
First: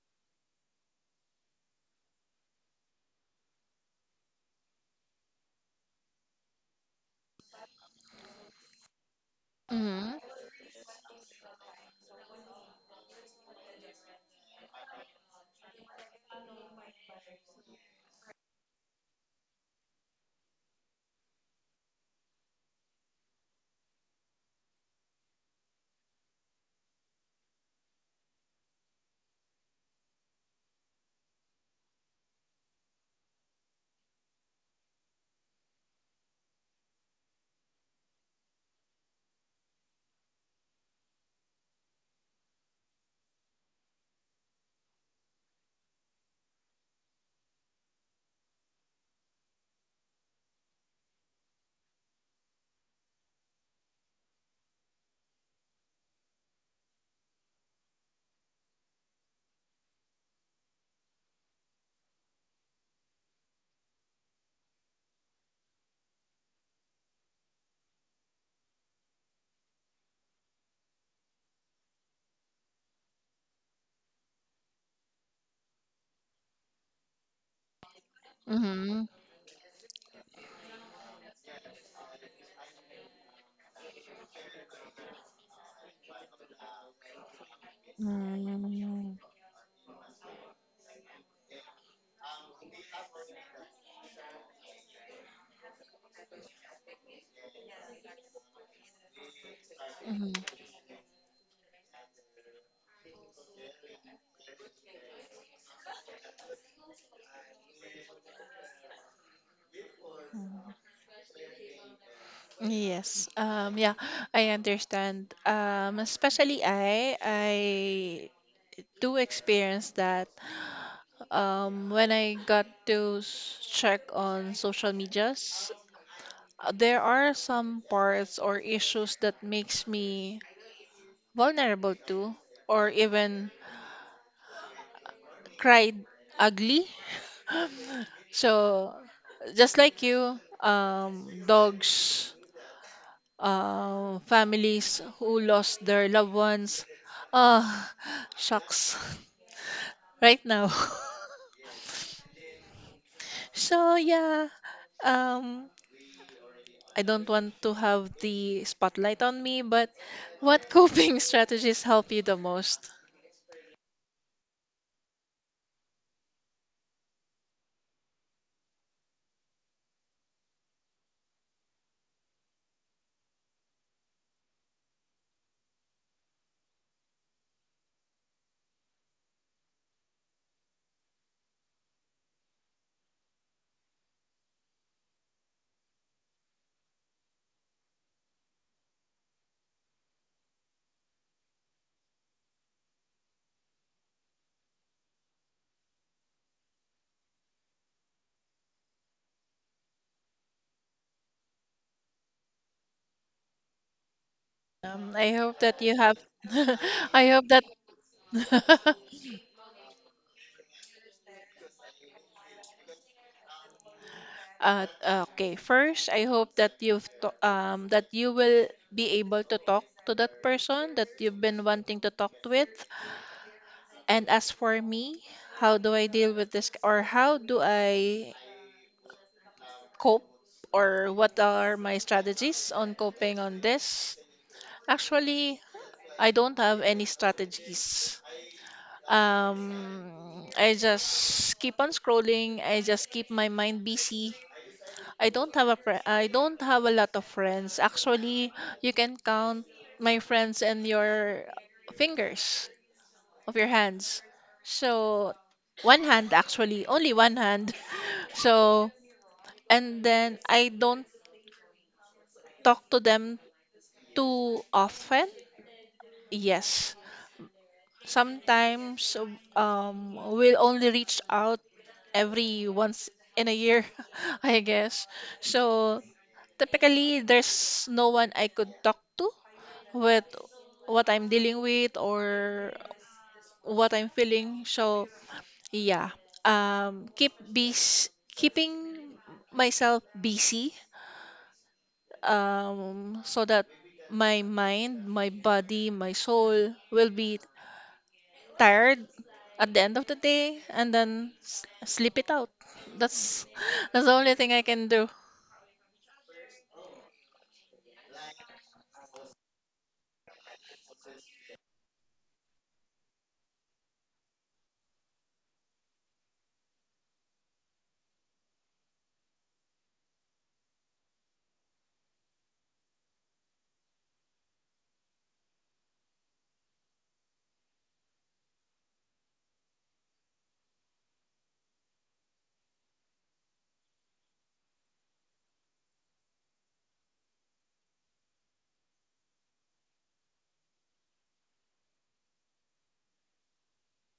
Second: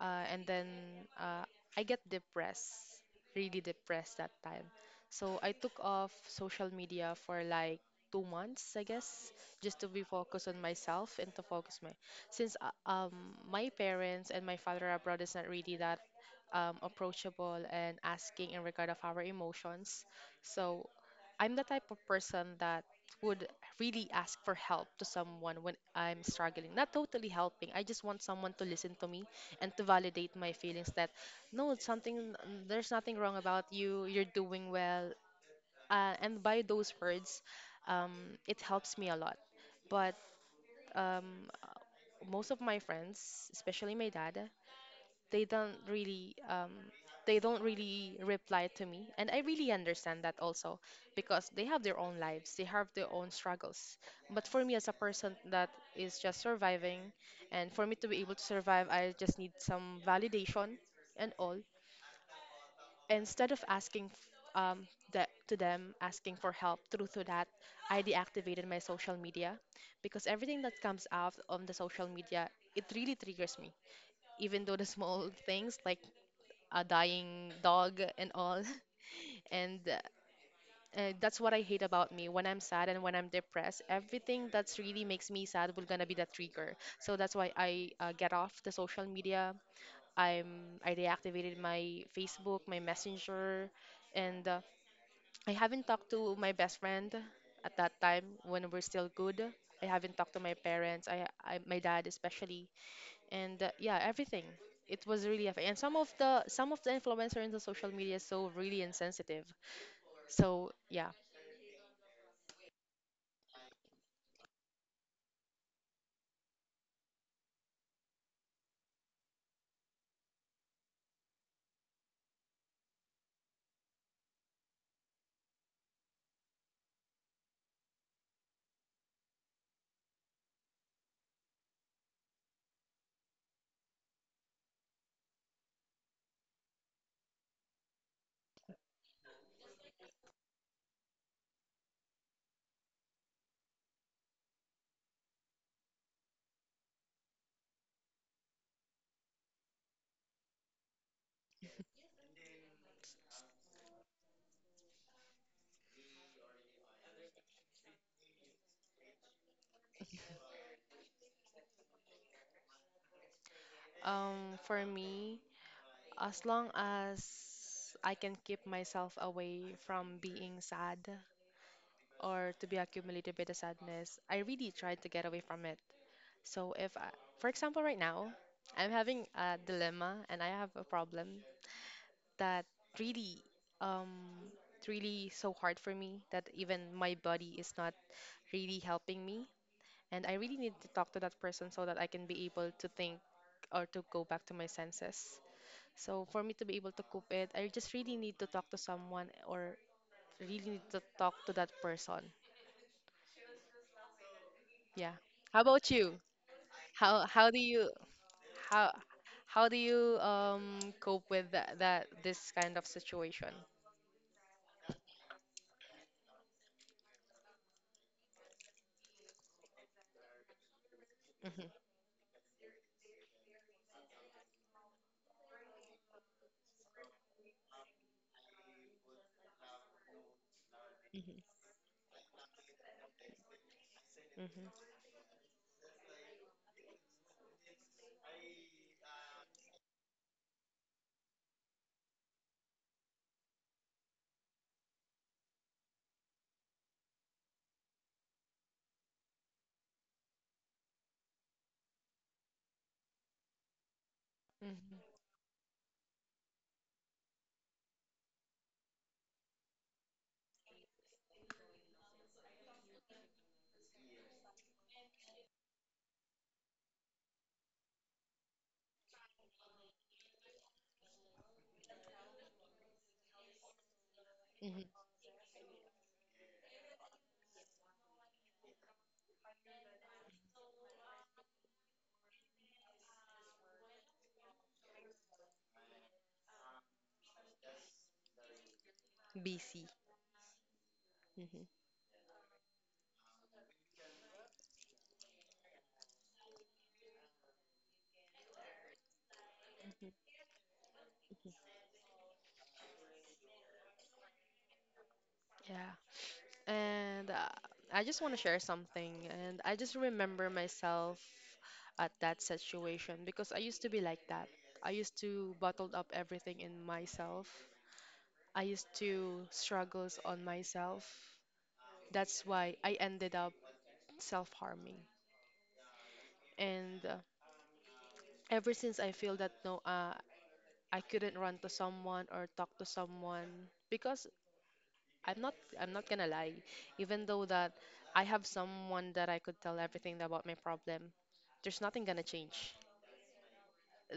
Speaker 2: and then uh, I get depressed, really depressed that time. So I took off social media for like 2 months, I guess, just to be
Speaker 1: Mm-hmm.
Speaker 2: focused on myself and to focus my. Since my parents and my father abroad is not really that approachable and asking in regard of our emotions, so I'm the type of person that would really ask for help to someone when I'm struggling. Not totally helping. I just want someone to listen to me and to validate my feelings that no, it's something there's nothing wrong about you. You're doing well. And by those words, um, it helps me a lot. But um, most of my friends, especially my dad, they don't really um, they don't really reply to me and I really understand that also because they have their own lives they have their own struggles but for me as a person that is just surviving and for me to be able to survive I just need some validation and all instead of asking um, that to them asking for help through to that I deactivated my social media because everything that comes out on the social media it really triggers me even though the small things like a dying dog and all.
Speaker 1: Mm-hmm.
Speaker 2: And that's what I hate about me. When I'm sad and when I'm depressed, everything that's really makes me sad will gonna be the trigger. So that's why I get off the social
Speaker 1: Mm-hmm.
Speaker 2: media. I'm I deactivated my Facebook, my Messenger, and I haven't talked to my best friend at that time when we're still good. I haven't talked to my parents. I my dad especially and yeah everything it was really and some of the influencers in the social media is so really insensitive so yeah
Speaker 1: Yes. Yeah, I understand. Especially I do experience that when I got to check on social medias, there are some parts or issues that makes me vulnerable to or even cried ugly. So just like you, dogs families who lost their loved ones. Ah, shucks. Right now. So yeah, um, I don't want to have the spotlight on me, but what coping strategies help you the most?
Speaker 2: for me as long as I can keep myself away from being sad or to be accumulated by the sadness I really try to get away from it so if I, for example right now I'm having a dilemma and I have a problem that really um it's really so hard for me that even my body is not really helping me. And I really need to talk to that person so that I can be able to think or to go back to my senses. So for me to be able to cope it, I just really need to talk to someone or really need to talk to that person. Yeah.
Speaker 1: I hope
Speaker 2: How
Speaker 1: that
Speaker 2: about
Speaker 1: you have.
Speaker 2: you?
Speaker 1: I
Speaker 2: How
Speaker 1: hope
Speaker 2: how do you how
Speaker 1: that.
Speaker 2: how do you cope with that, that this kind of situation?
Speaker 1: Uh, okay, first, I hope that that you will be able to talk to that person that you've been
Speaker 2: Mm-hmm.
Speaker 1: wanting to talk with. And as for me, how do I deal with this, or how do I cope, or what
Speaker 2: Mm-hmm.
Speaker 1: are my strategies on coping on this?
Speaker 2: Mm-hmm.
Speaker 1: Actually, I don't have any strategies. I just keep on scrolling. I just keep my mind busy. I don't have I don't have a lot of friends. Actually, you can count my friends and your fingers of your hands. So one hand, actually, only one hand. So, and then I don't talk to them too often. Yes. Sometimes um, we'll only reach out every once in a year, I
Speaker 2: Mm-hmm.
Speaker 1: guess. So typically there's no one I could talk to with what I'm dealing with or what I'm feeling. So yeah. Keeping
Speaker 2: Busy.
Speaker 1: myself busy,
Speaker 2: Mm-hmm.
Speaker 1: so that my mind, my body, my soul will be tired at the end of the
Speaker 2: Mm-hmm.
Speaker 1: day, and then s
Speaker 2: Mm-hmm.
Speaker 1: sleep it out. That's that's the only thing I can do.
Speaker 2: Yeah. And I just want to share something. And I just remember myself at that situation because I used to be like that. I used to bottled up everything in myself. I used to struggles on myself. That's why I ended up self-harming. And ever since I feel that no, I couldn't run to someone or talk to someone because I'm not I'm not gonna lie, even though that I have someone that I could tell everything about my problem, there's nothing gonna change.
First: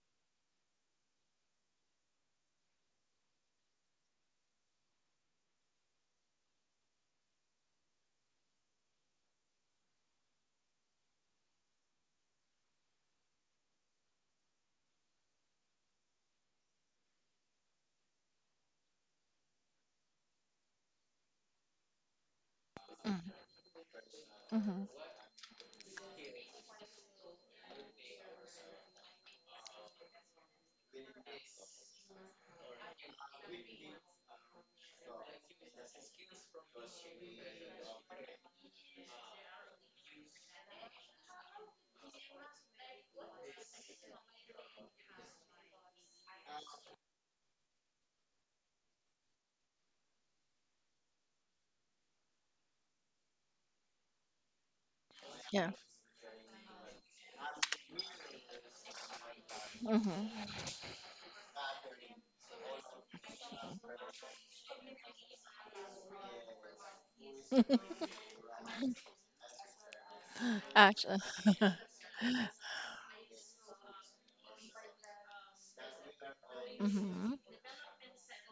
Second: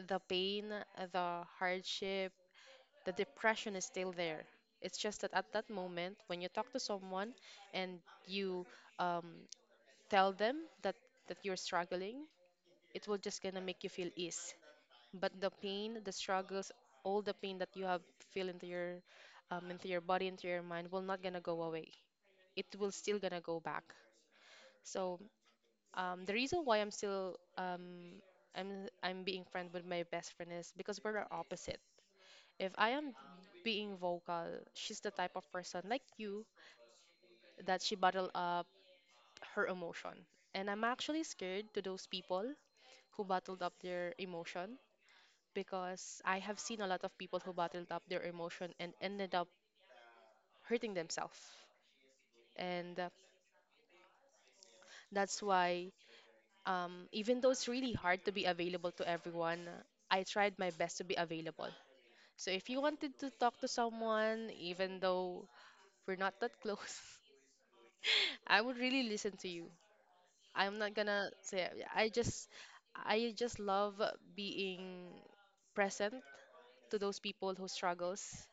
Speaker 2: The pain, the hardship, the depression is still there. It's just that at that moment, when you talk to someone and you um, tell them that that you're struggling, it will just gonna make you feel ease. But the pain, the struggles, all the pain that you have feel into your body, into your mind, will not gonna go away. It will still
Speaker 1: Mm-hmm.
Speaker 2: gonna go back.
Speaker 1: Mm-hmm.
Speaker 2: So the reason why I'm still I'm being friend with my best friend is because we're the opposite. If I am being vocal, she's the type of person like you that she bottled up her emotion, and I'm actually scared to those people who bottled up their emotion because I have seen a lot of people who bottled up their emotion and ended up hurting themselves, and that's
Speaker 1: Yeah.
Speaker 2: why even though it's really hard to be available to everyone, I tried
Speaker 1: Mm-hmm.
Speaker 2: my best to be available. So if you wanted to talk to someone, even though we're not that close, I would really listen to you. I'm not
Speaker 1: Actually,
Speaker 2: gonna say I just I just love being present to those people who struggles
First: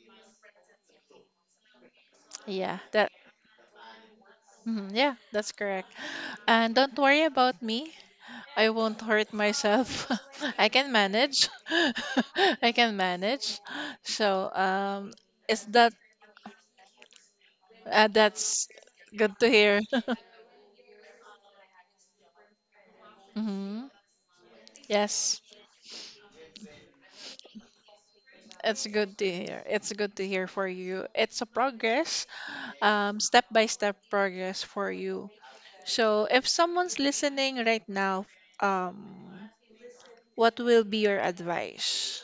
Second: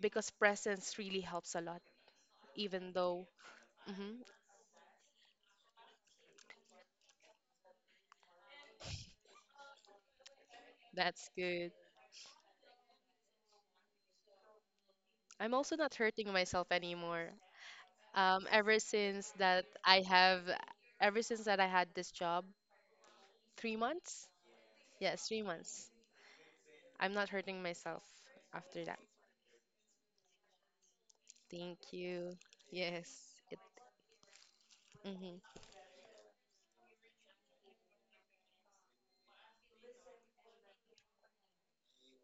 Speaker 2: because presence really helps a lot
Speaker 1: yeah,
Speaker 2: even
Speaker 1: that,
Speaker 2: though hmm
Speaker 1: mhm, yeah, that's correct. And don't worry about me. I won't hurt myself. I can
Speaker 2: that's
Speaker 1: manage.
Speaker 2: good.
Speaker 1: I can manage. So,
Speaker 2: I'm
Speaker 1: is
Speaker 2: also
Speaker 1: that
Speaker 2: not hurting myself anymore. Um,
Speaker 1: that's
Speaker 2: ever since
Speaker 1: good to
Speaker 2: that
Speaker 1: hear.
Speaker 2: I have, ever since that I had this job, three
Speaker 1: Hmm.
Speaker 2: months? Yes,
Speaker 1: Yes,
Speaker 2: 3 months. I'm not hurting myself after
Speaker 1: it's
Speaker 2: that.
Speaker 1: good to hear. It's good to hear for you. It's a
Speaker 2: Thank
Speaker 1: progress,
Speaker 2: you. Yes.
Speaker 1: step
Speaker 2: It,
Speaker 1: by step progress for you.
Speaker 2: mhm.
Speaker 1: So, if someone's listening right now, um, what will be your advice,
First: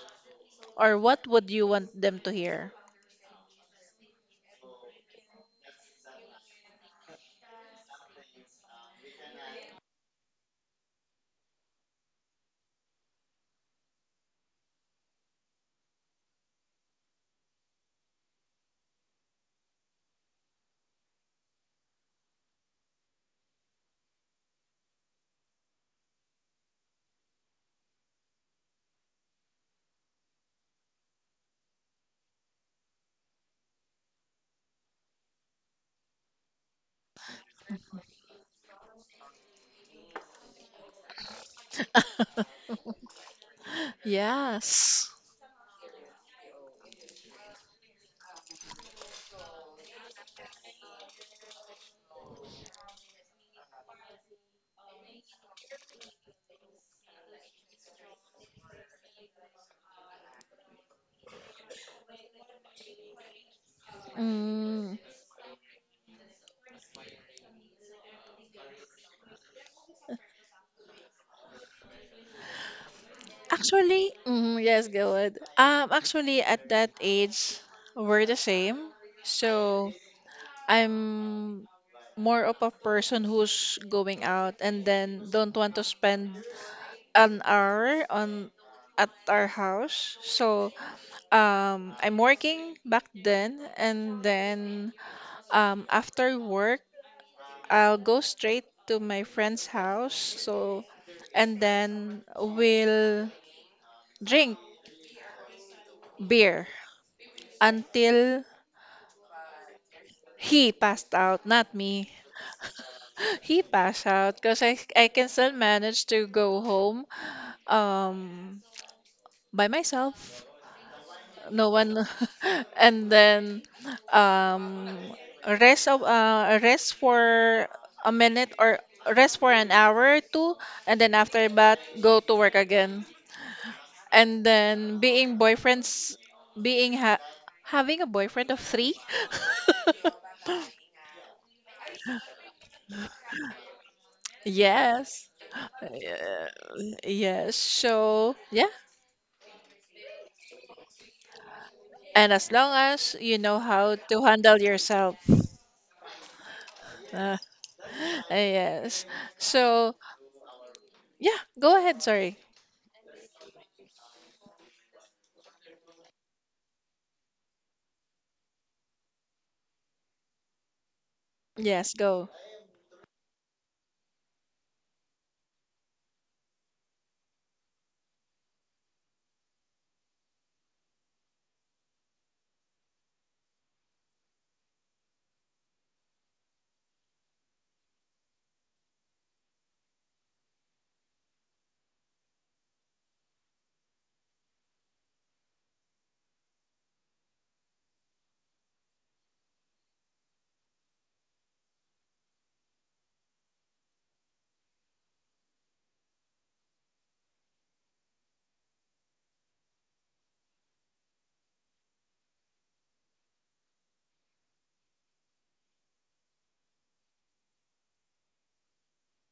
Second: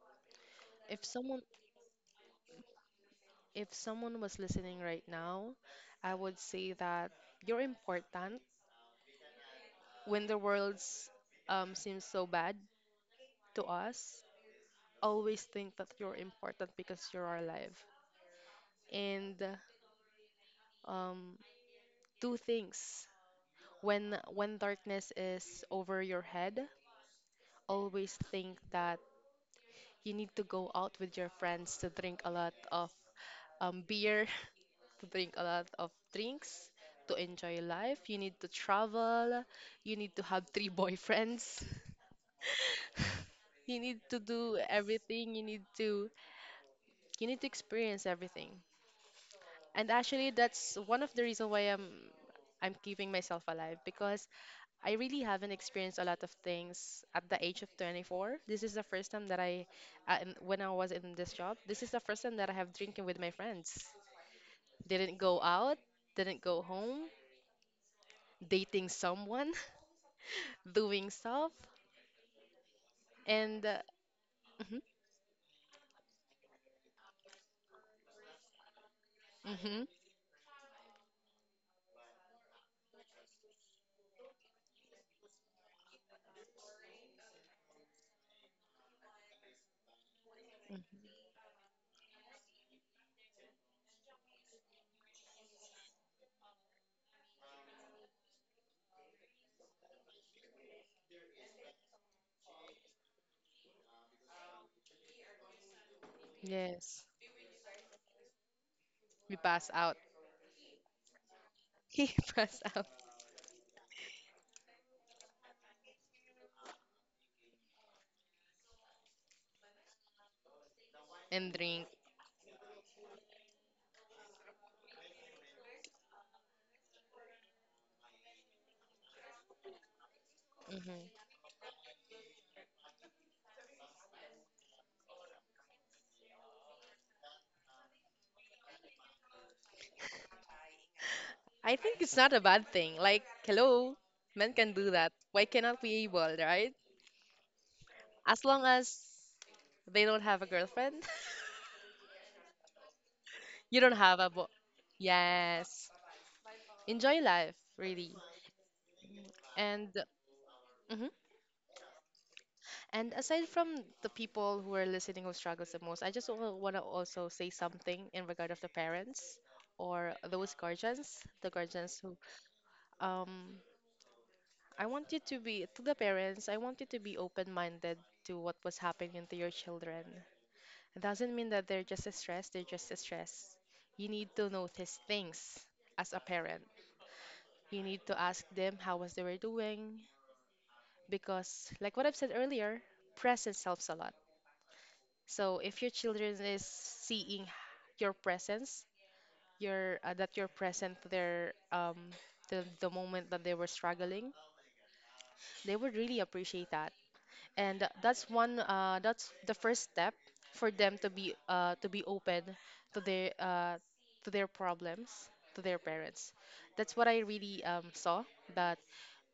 Speaker 1: or
Speaker 2: If
Speaker 1: what
Speaker 2: someone,
Speaker 1: would you want them to hear?
Speaker 2: if someone was listening right now, I would say that you're important. When the world seems so bad to us, always think that you're important because you're alive. And um, do things when darkness is over your head, always think that you need to go out with your friends to drink a lot of beer, to drink a lot of drinks, to enjoy life. You need to travel. You need to have three boyfriends. You need to do
Speaker 1: Yes.
Speaker 2: everything. You need to experience everything. And actually, that's one of the reasons why I'm keeping myself alive because I really haven't experienced a lot of things at the age of 24. This is the first time that when I was in this job, this is the first time that I have drinking with my friends.
Speaker 1: Mm,
Speaker 2: Didn't go out, didn't go home, dating someone, doing stuff, and
Speaker 1: actually, mm,
Speaker 2: mhm,
Speaker 1: yes, good. Actually, at that age, we're the same.
Speaker 2: mhm,
Speaker 1: So I'm more of a person who's going out and then don't want to spend an hour on at our house. So
Speaker 2: mhm.
Speaker 1: I'm working back then, and then after work, I'll go straight to my friend's house. So and then we'll drink beer
Speaker 2: Yes,
Speaker 1: until
Speaker 2: we pass out.
Speaker 1: he passed out, not
Speaker 2: He
Speaker 1: me.
Speaker 2: pass out
Speaker 1: He passed out because I can still manage to go home um, by myself.
Speaker 2: and
Speaker 1: No
Speaker 2: drink.
Speaker 1: one. And then um, rest for a minute or rest for an hour or two, and then
Speaker 2: Mhm.
Speaker 1: after that go to work again. And then being boyfriends, being ha having a boyfriend of three.
Speaker 2: I think it's not a bad thing. Like, hello, men can do that.
Speaker 1: Yes.
Speaker 2: Why cannot we able,
Speaker 1: Yeah.
Speaker 2: right?
Speaker 1: Yes. So,
Speaker 2: As long
Speaker 1: yeah.
Speaker 2: as they don't have a girlfriend,
Speaker 1: And as long as you know
Speaker 2: you
Speaker 1: how
Speaker 2: don't have
Speaker 1: to
Speaker 2: a bo-
Speaker 1: handle yourself.
Speaker 2: yes. Enjoy
Speaker 1: Uh,
Speaker 2: life, really.
Speaker 1: yes.
Speaker 2: And
Speaker 1: So,
Speaker 2: mhm.
Speaker 1: yeah, go ahead. Sorry.
Speaker 2: And aside from the people who are listening who struggles the most, I just want to also say something in regard of the parents or those guardians, the
Speaker 1: Yes,
Speaker 2: guardians who
Speaker 1: go.
Speaker 2: um I want you to be open-minded to what was happening to your children. It doesn't mean that they're just stressed, they're just stressed. You need to notice things as a parent. You need to ask them how was they were doing because like what I've said earlier, presence helps a lot. So if your children is seeing your presence, your that you're present there. The moment that they were struggling, they would really appreciate that. And that's the first step for them to be open to their uh, to their problems, to their parents. That's what I really saw that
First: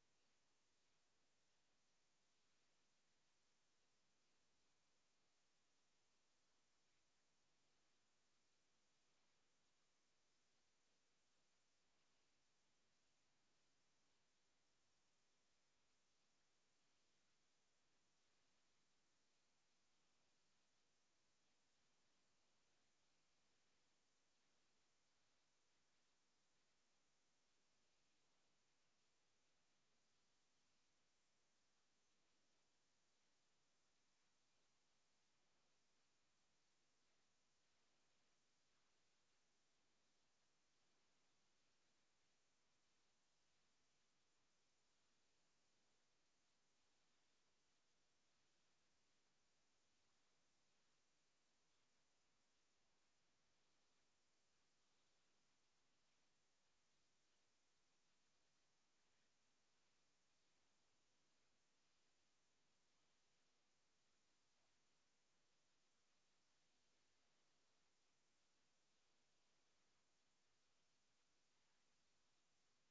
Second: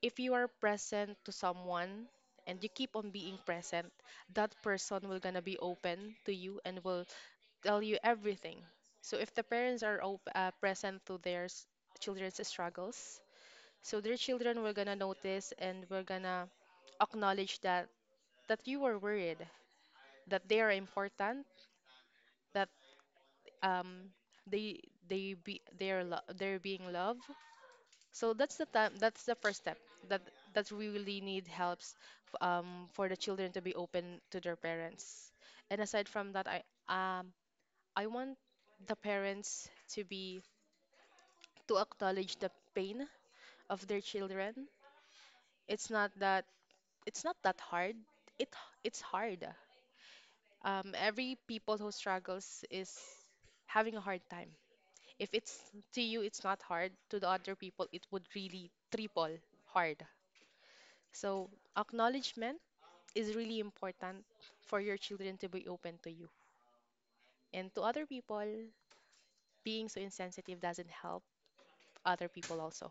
Speaker 2: if you are present to someone and you keep on being present, that person will gonna be open to you and will tell you everything. So if the parents are present to their children's struggles, so their children will gonna notice and we're gonna acknowledge that, that you were worried, that they are important, that um they they're being loved. So that's the time. That's the first step. That that we really need helps for the children to be open to their parents. And aside from that, um I want the parents to be to acknowledge the pain of their children. It's not that it's not that hard. It it's hard. Um, every people who struggles is having a hard time. If it's to you, it's not hard. To the other people, it would really triple hard. So acknowledgement is really important for your children to be open to you. And to other people, being so insensitive doesn't help other people also.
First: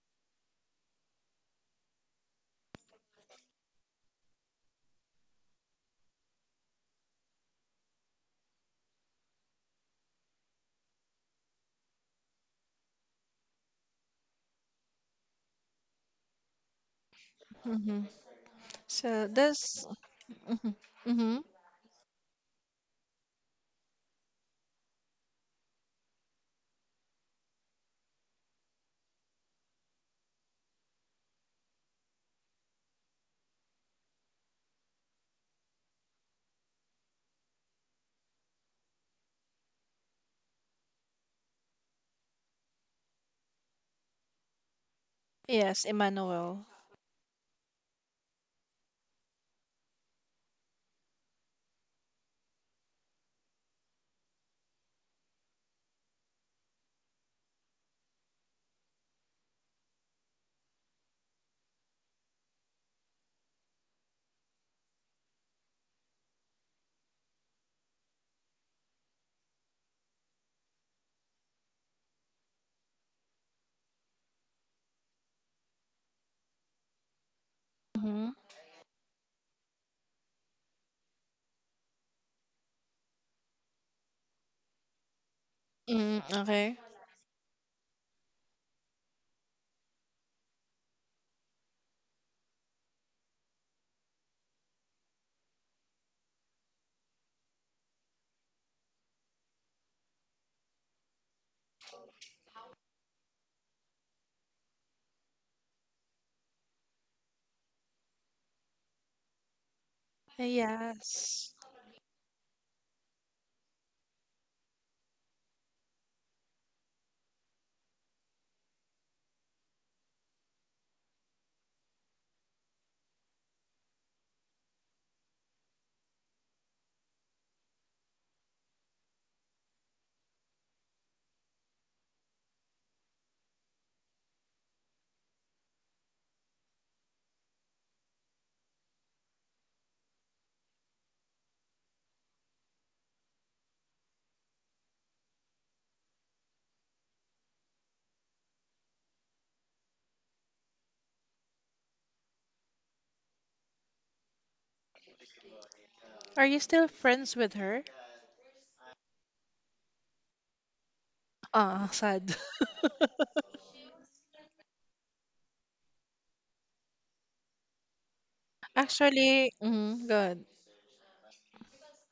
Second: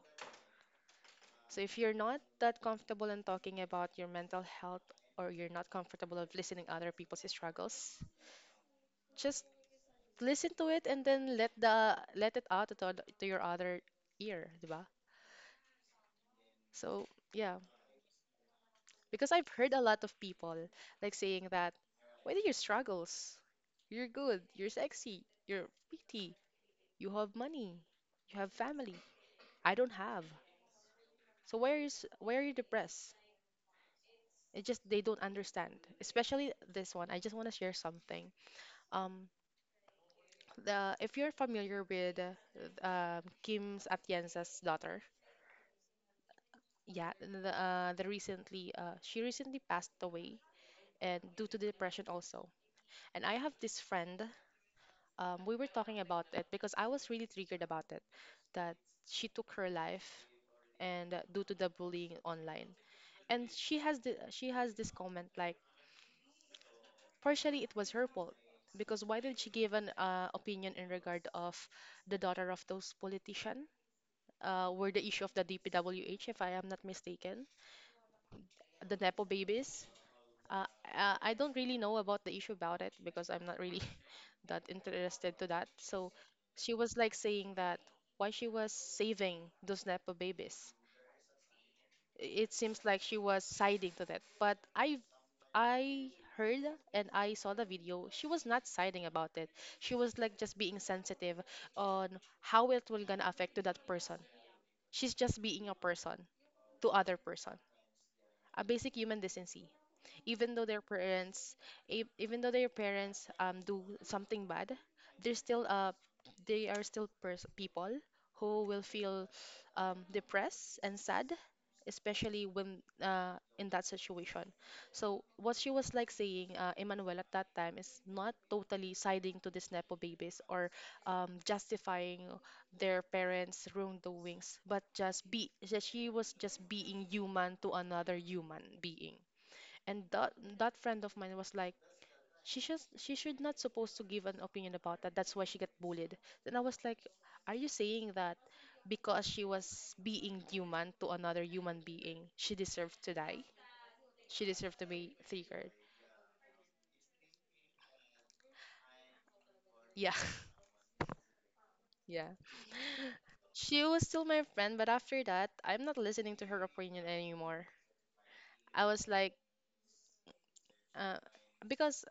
Speaker 2: So if you're not that comfortable in talking about your mental health or you're not comfortable of listening other people's struggles, just listen to it and then let the let it out to, the to your other ear, di ba? So yeah,
Speaker 1: Hmm. So,
Speaker 2: because I've heard a
Speaker 1: that's.
Speaker 2: lot of people
Speaker 1: Hmm.
Speaker 2: like
Speaker 1: Hmm.
Speaker 2: saying that, what are your struggles? You're good, you're sexy, you're pretty, you have money, you have family. I don't have. So where is why are you depressed? It just they don't understand. Especially this one. I just want to share something. Um, the If you're familiar with Kim Atienza's daughter,
Speaker 1: Yes, Emmanuel.
Speaker 2: yeah, the recently she recently passed away and due to the depression also. And I have this friend, we were talking about it because I was really triggered about it that she took her life and due to the bullying online. And she has this comment like partially it was her fault because why did she give an opinion in regard of the daughter of those politician, were the issue of the DPWH if I am not mistaken,
Speaker 1: Hmm.
Speaker 2: the nepo babies. Uh, I don't really know about the issue about it because I'm not really that interested to that. So
Speaker 1: Mm,
Speaker 2: she
Speaker 1: okay.
Speaker 2: was like saying that why she was saving those Nepo babies. It seems like she was siding to that. But I heard and I saw the video. She was not siding about it. She was like just being sensitive on how it will gonna affect to that person. She's just being a person to other person, a basic human decency. Even though their
Speaker 1: Yes.
Speaker 2: parents even though their parents do something bad, they're still they are still people who will feel depressed and sad, especially when in that situation. So what she was like saying Emmanuel at that time is not totally siding to these nepo babies or justifying their parents wrongdoings, but just be that she was just being human to another human being. And that, that friend of mine was like, she should not supposed to give an opinion about that. That's why she got bullied. Then I was like, are you saying that because she was being human to another human being, she deserved to die? She deserved to be triggered.
Speaker 1: Are you still friends with her?
Speaker 2: Yeah.
Speaker 1: Ah, sad.
Speaker 2: Yeah. She was still my friend, but after that, I'm not listening to her opinion anymore. I was like,
Speaker 1: Actually, mm, good.
Speaker 2: uh, because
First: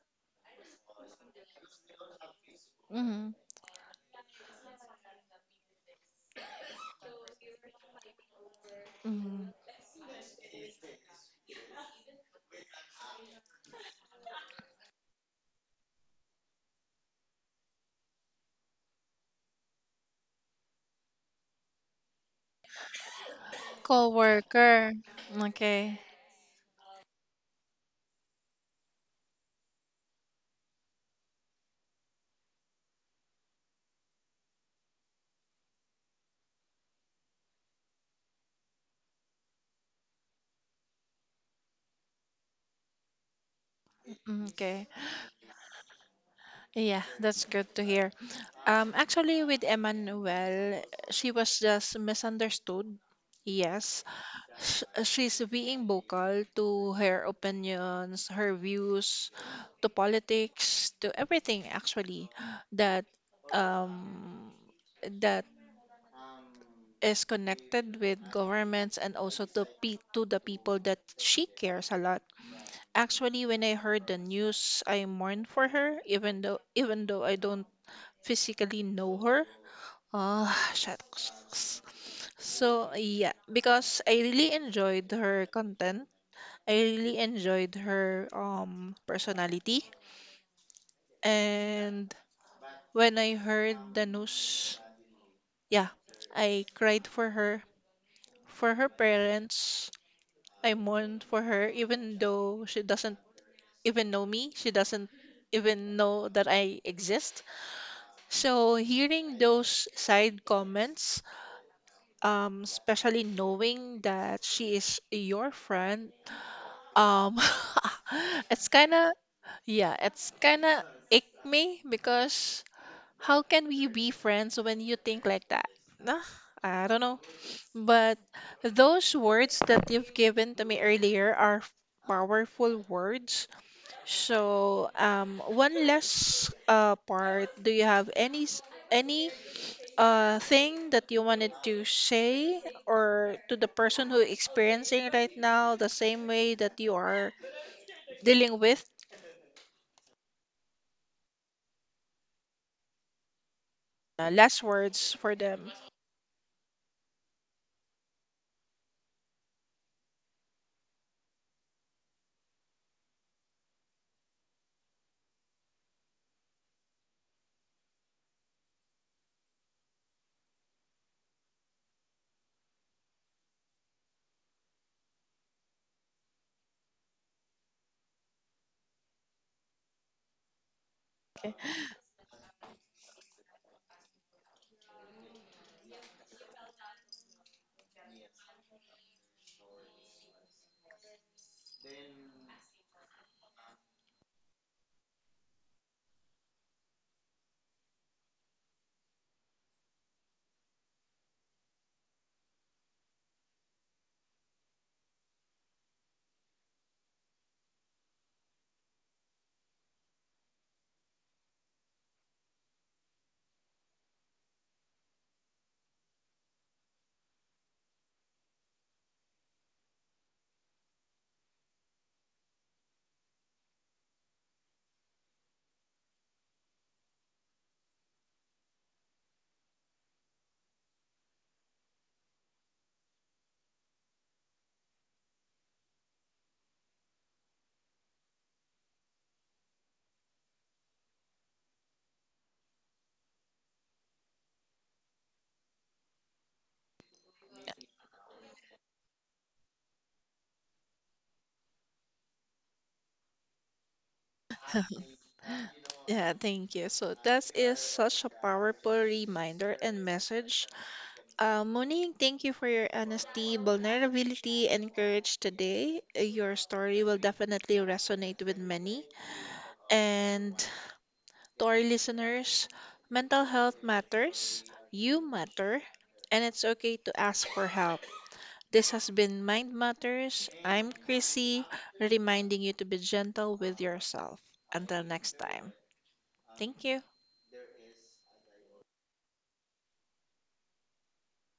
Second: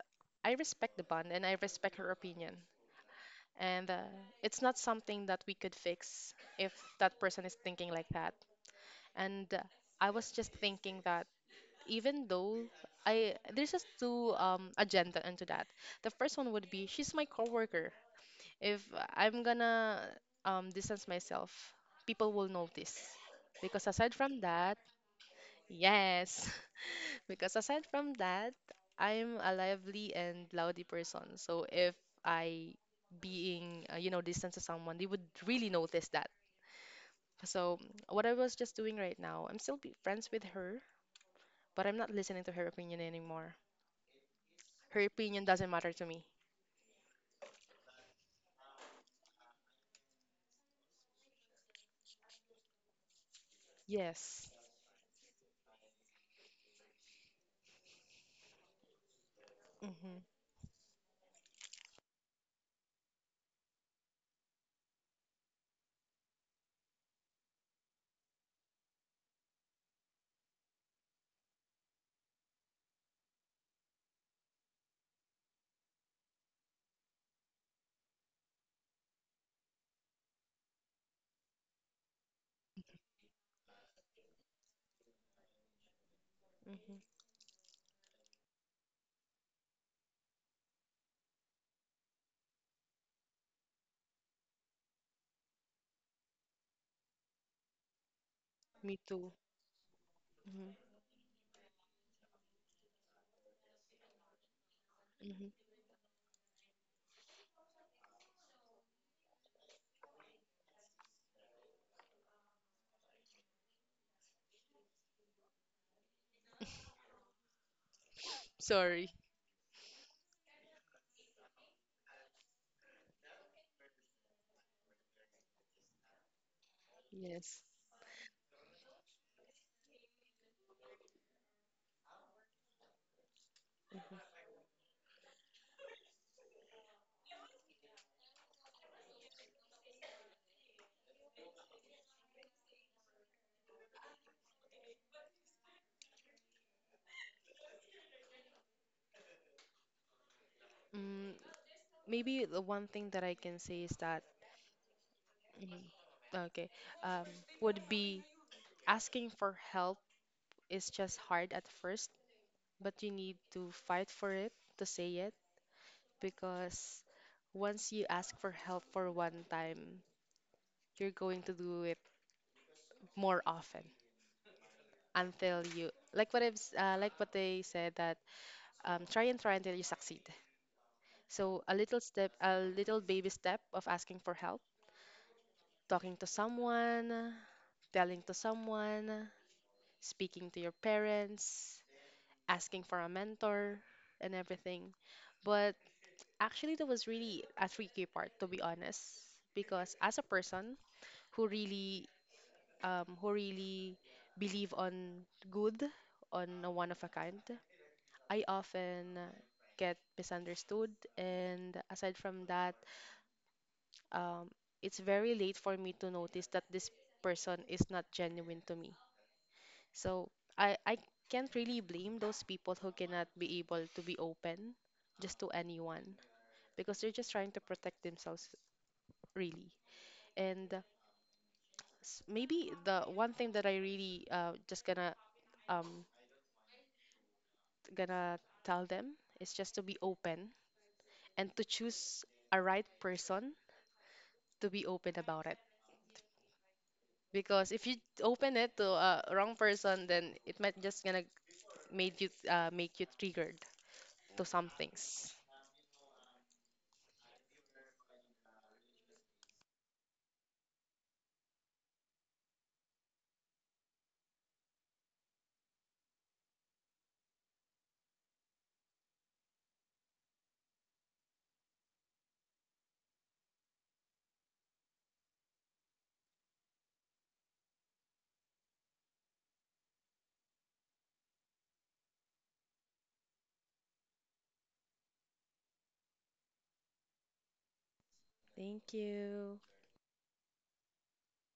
Speaker 2: I respect the bond and I respect her opinion.
Speaker 1: Mm-hmm.
Speaker 2: And it's not something that we could fix if that person is thinking like that.
Speaker 1: Mm-hmm.
Speaker 2: And I was just thinking that even though I there's just two agenda into that. The first one would be she's my coworker. If I'm gonna distance myself, people will notice because aside from that,
Speaker 1: Coworker. Okay.
Speaker 2: yes. Because aside from that, I'm a lively and loudy person. So if I being, you know, distant to someone, they would really notice that. So what I was just doing right now, I'm still be friends with her, but I'm not listening to her opinion anymore.
Speaker 1: Mm, okay.
Speaker 2: Her opinion doesn't matter to me.
Speaker 1: Yeah, that's good to hear. Actually, with Emmanuel, she was just misunderstood. Yes,
Speaker 2: Yes.
Speaker 1: She's being vocal to her opinions, her views, to
Speaker 2: Mm-hmm.
Speaker 1: politics, to everything actually that um, that is connected with governments and also to pe to the people that she cares a lot. Actually, when I heard the news, I mourned for her, even though I don't physically know her. Oh, shucks. Shucks. So, yeah, because I really enjoyed her content. I
Speaker 2: Mm-hmm.
Speaker 1: really enjoyed her um, personality. And when I heard the news, yeah, I cried for her
Speaker 2: Me too.
Speaker 1: parents.
Speaker 2: Mm-hmm.
Speaker 1: I mourned for her even though she doesn't even know me. She doesn't
Speaker 2: Mm-hmm.
Speaker 1: even know that I exist. So, hearing those side comments especially knowing that she is your friend. Um, it's kind
Speaker 2: Sorry.
Speaker 1: of, yeah, it's kind of ick me because how can we be friends when you think like that? Nah, I don't know.
Speaker 2: Yes.
Speaker 1: But those words that you've given to me earlier are powerful words. So, one last part. Do you have any any thing that you wanted to say or to the person who experiencing right now the same way that you are dealing with?
Speaker 2: Mm, maybe the one thing that I can say is that,
Speaker 1: Last words for them.
Speaker 2: mhm, okay, um, would be asking for help is just hard at first, but you need to fight for it to say it, because once you ask for help for one time, you're going to do it more often until you like like what they said that try and try until you succeed.
Speaker 1: Okay.
Speaker 2: So a little step, a little baby step of asking for help, talking to someone, telling to someone, speaking to your parents, asking for a mentor, and everything. But actually, that was really a tricky part, to be honest, because as a person who really, who really believe on good, on a one of a kind, I often get misunderstood. And aside from that, um, it's very late for me to notice that this person is not genuine to me. So I can't really blame those people who cannot be able to be open just to anyone because they're just trying to protect themselves, really. And maybe the one thing that I really uh, just gonna um gonna tell them is just to be open and to choose a right person to be open about it. Because if you open it to a wrong person, then it might just gonna made you make you triggered to some things.
Speaker 1: Yeah, thank you. So that is such a powerful reminder and message. Monique, thank you for your honesty, vulnerability, and courage today. Your story will definitely resonate with many. And to our listeners, mental health matters, you matter, and it's okay to ask for help. This has been Mind Matters. I'm Chrissy, reminding you to be gentle with yourself. Until next time, thank you.
Speaker 2: Thank you.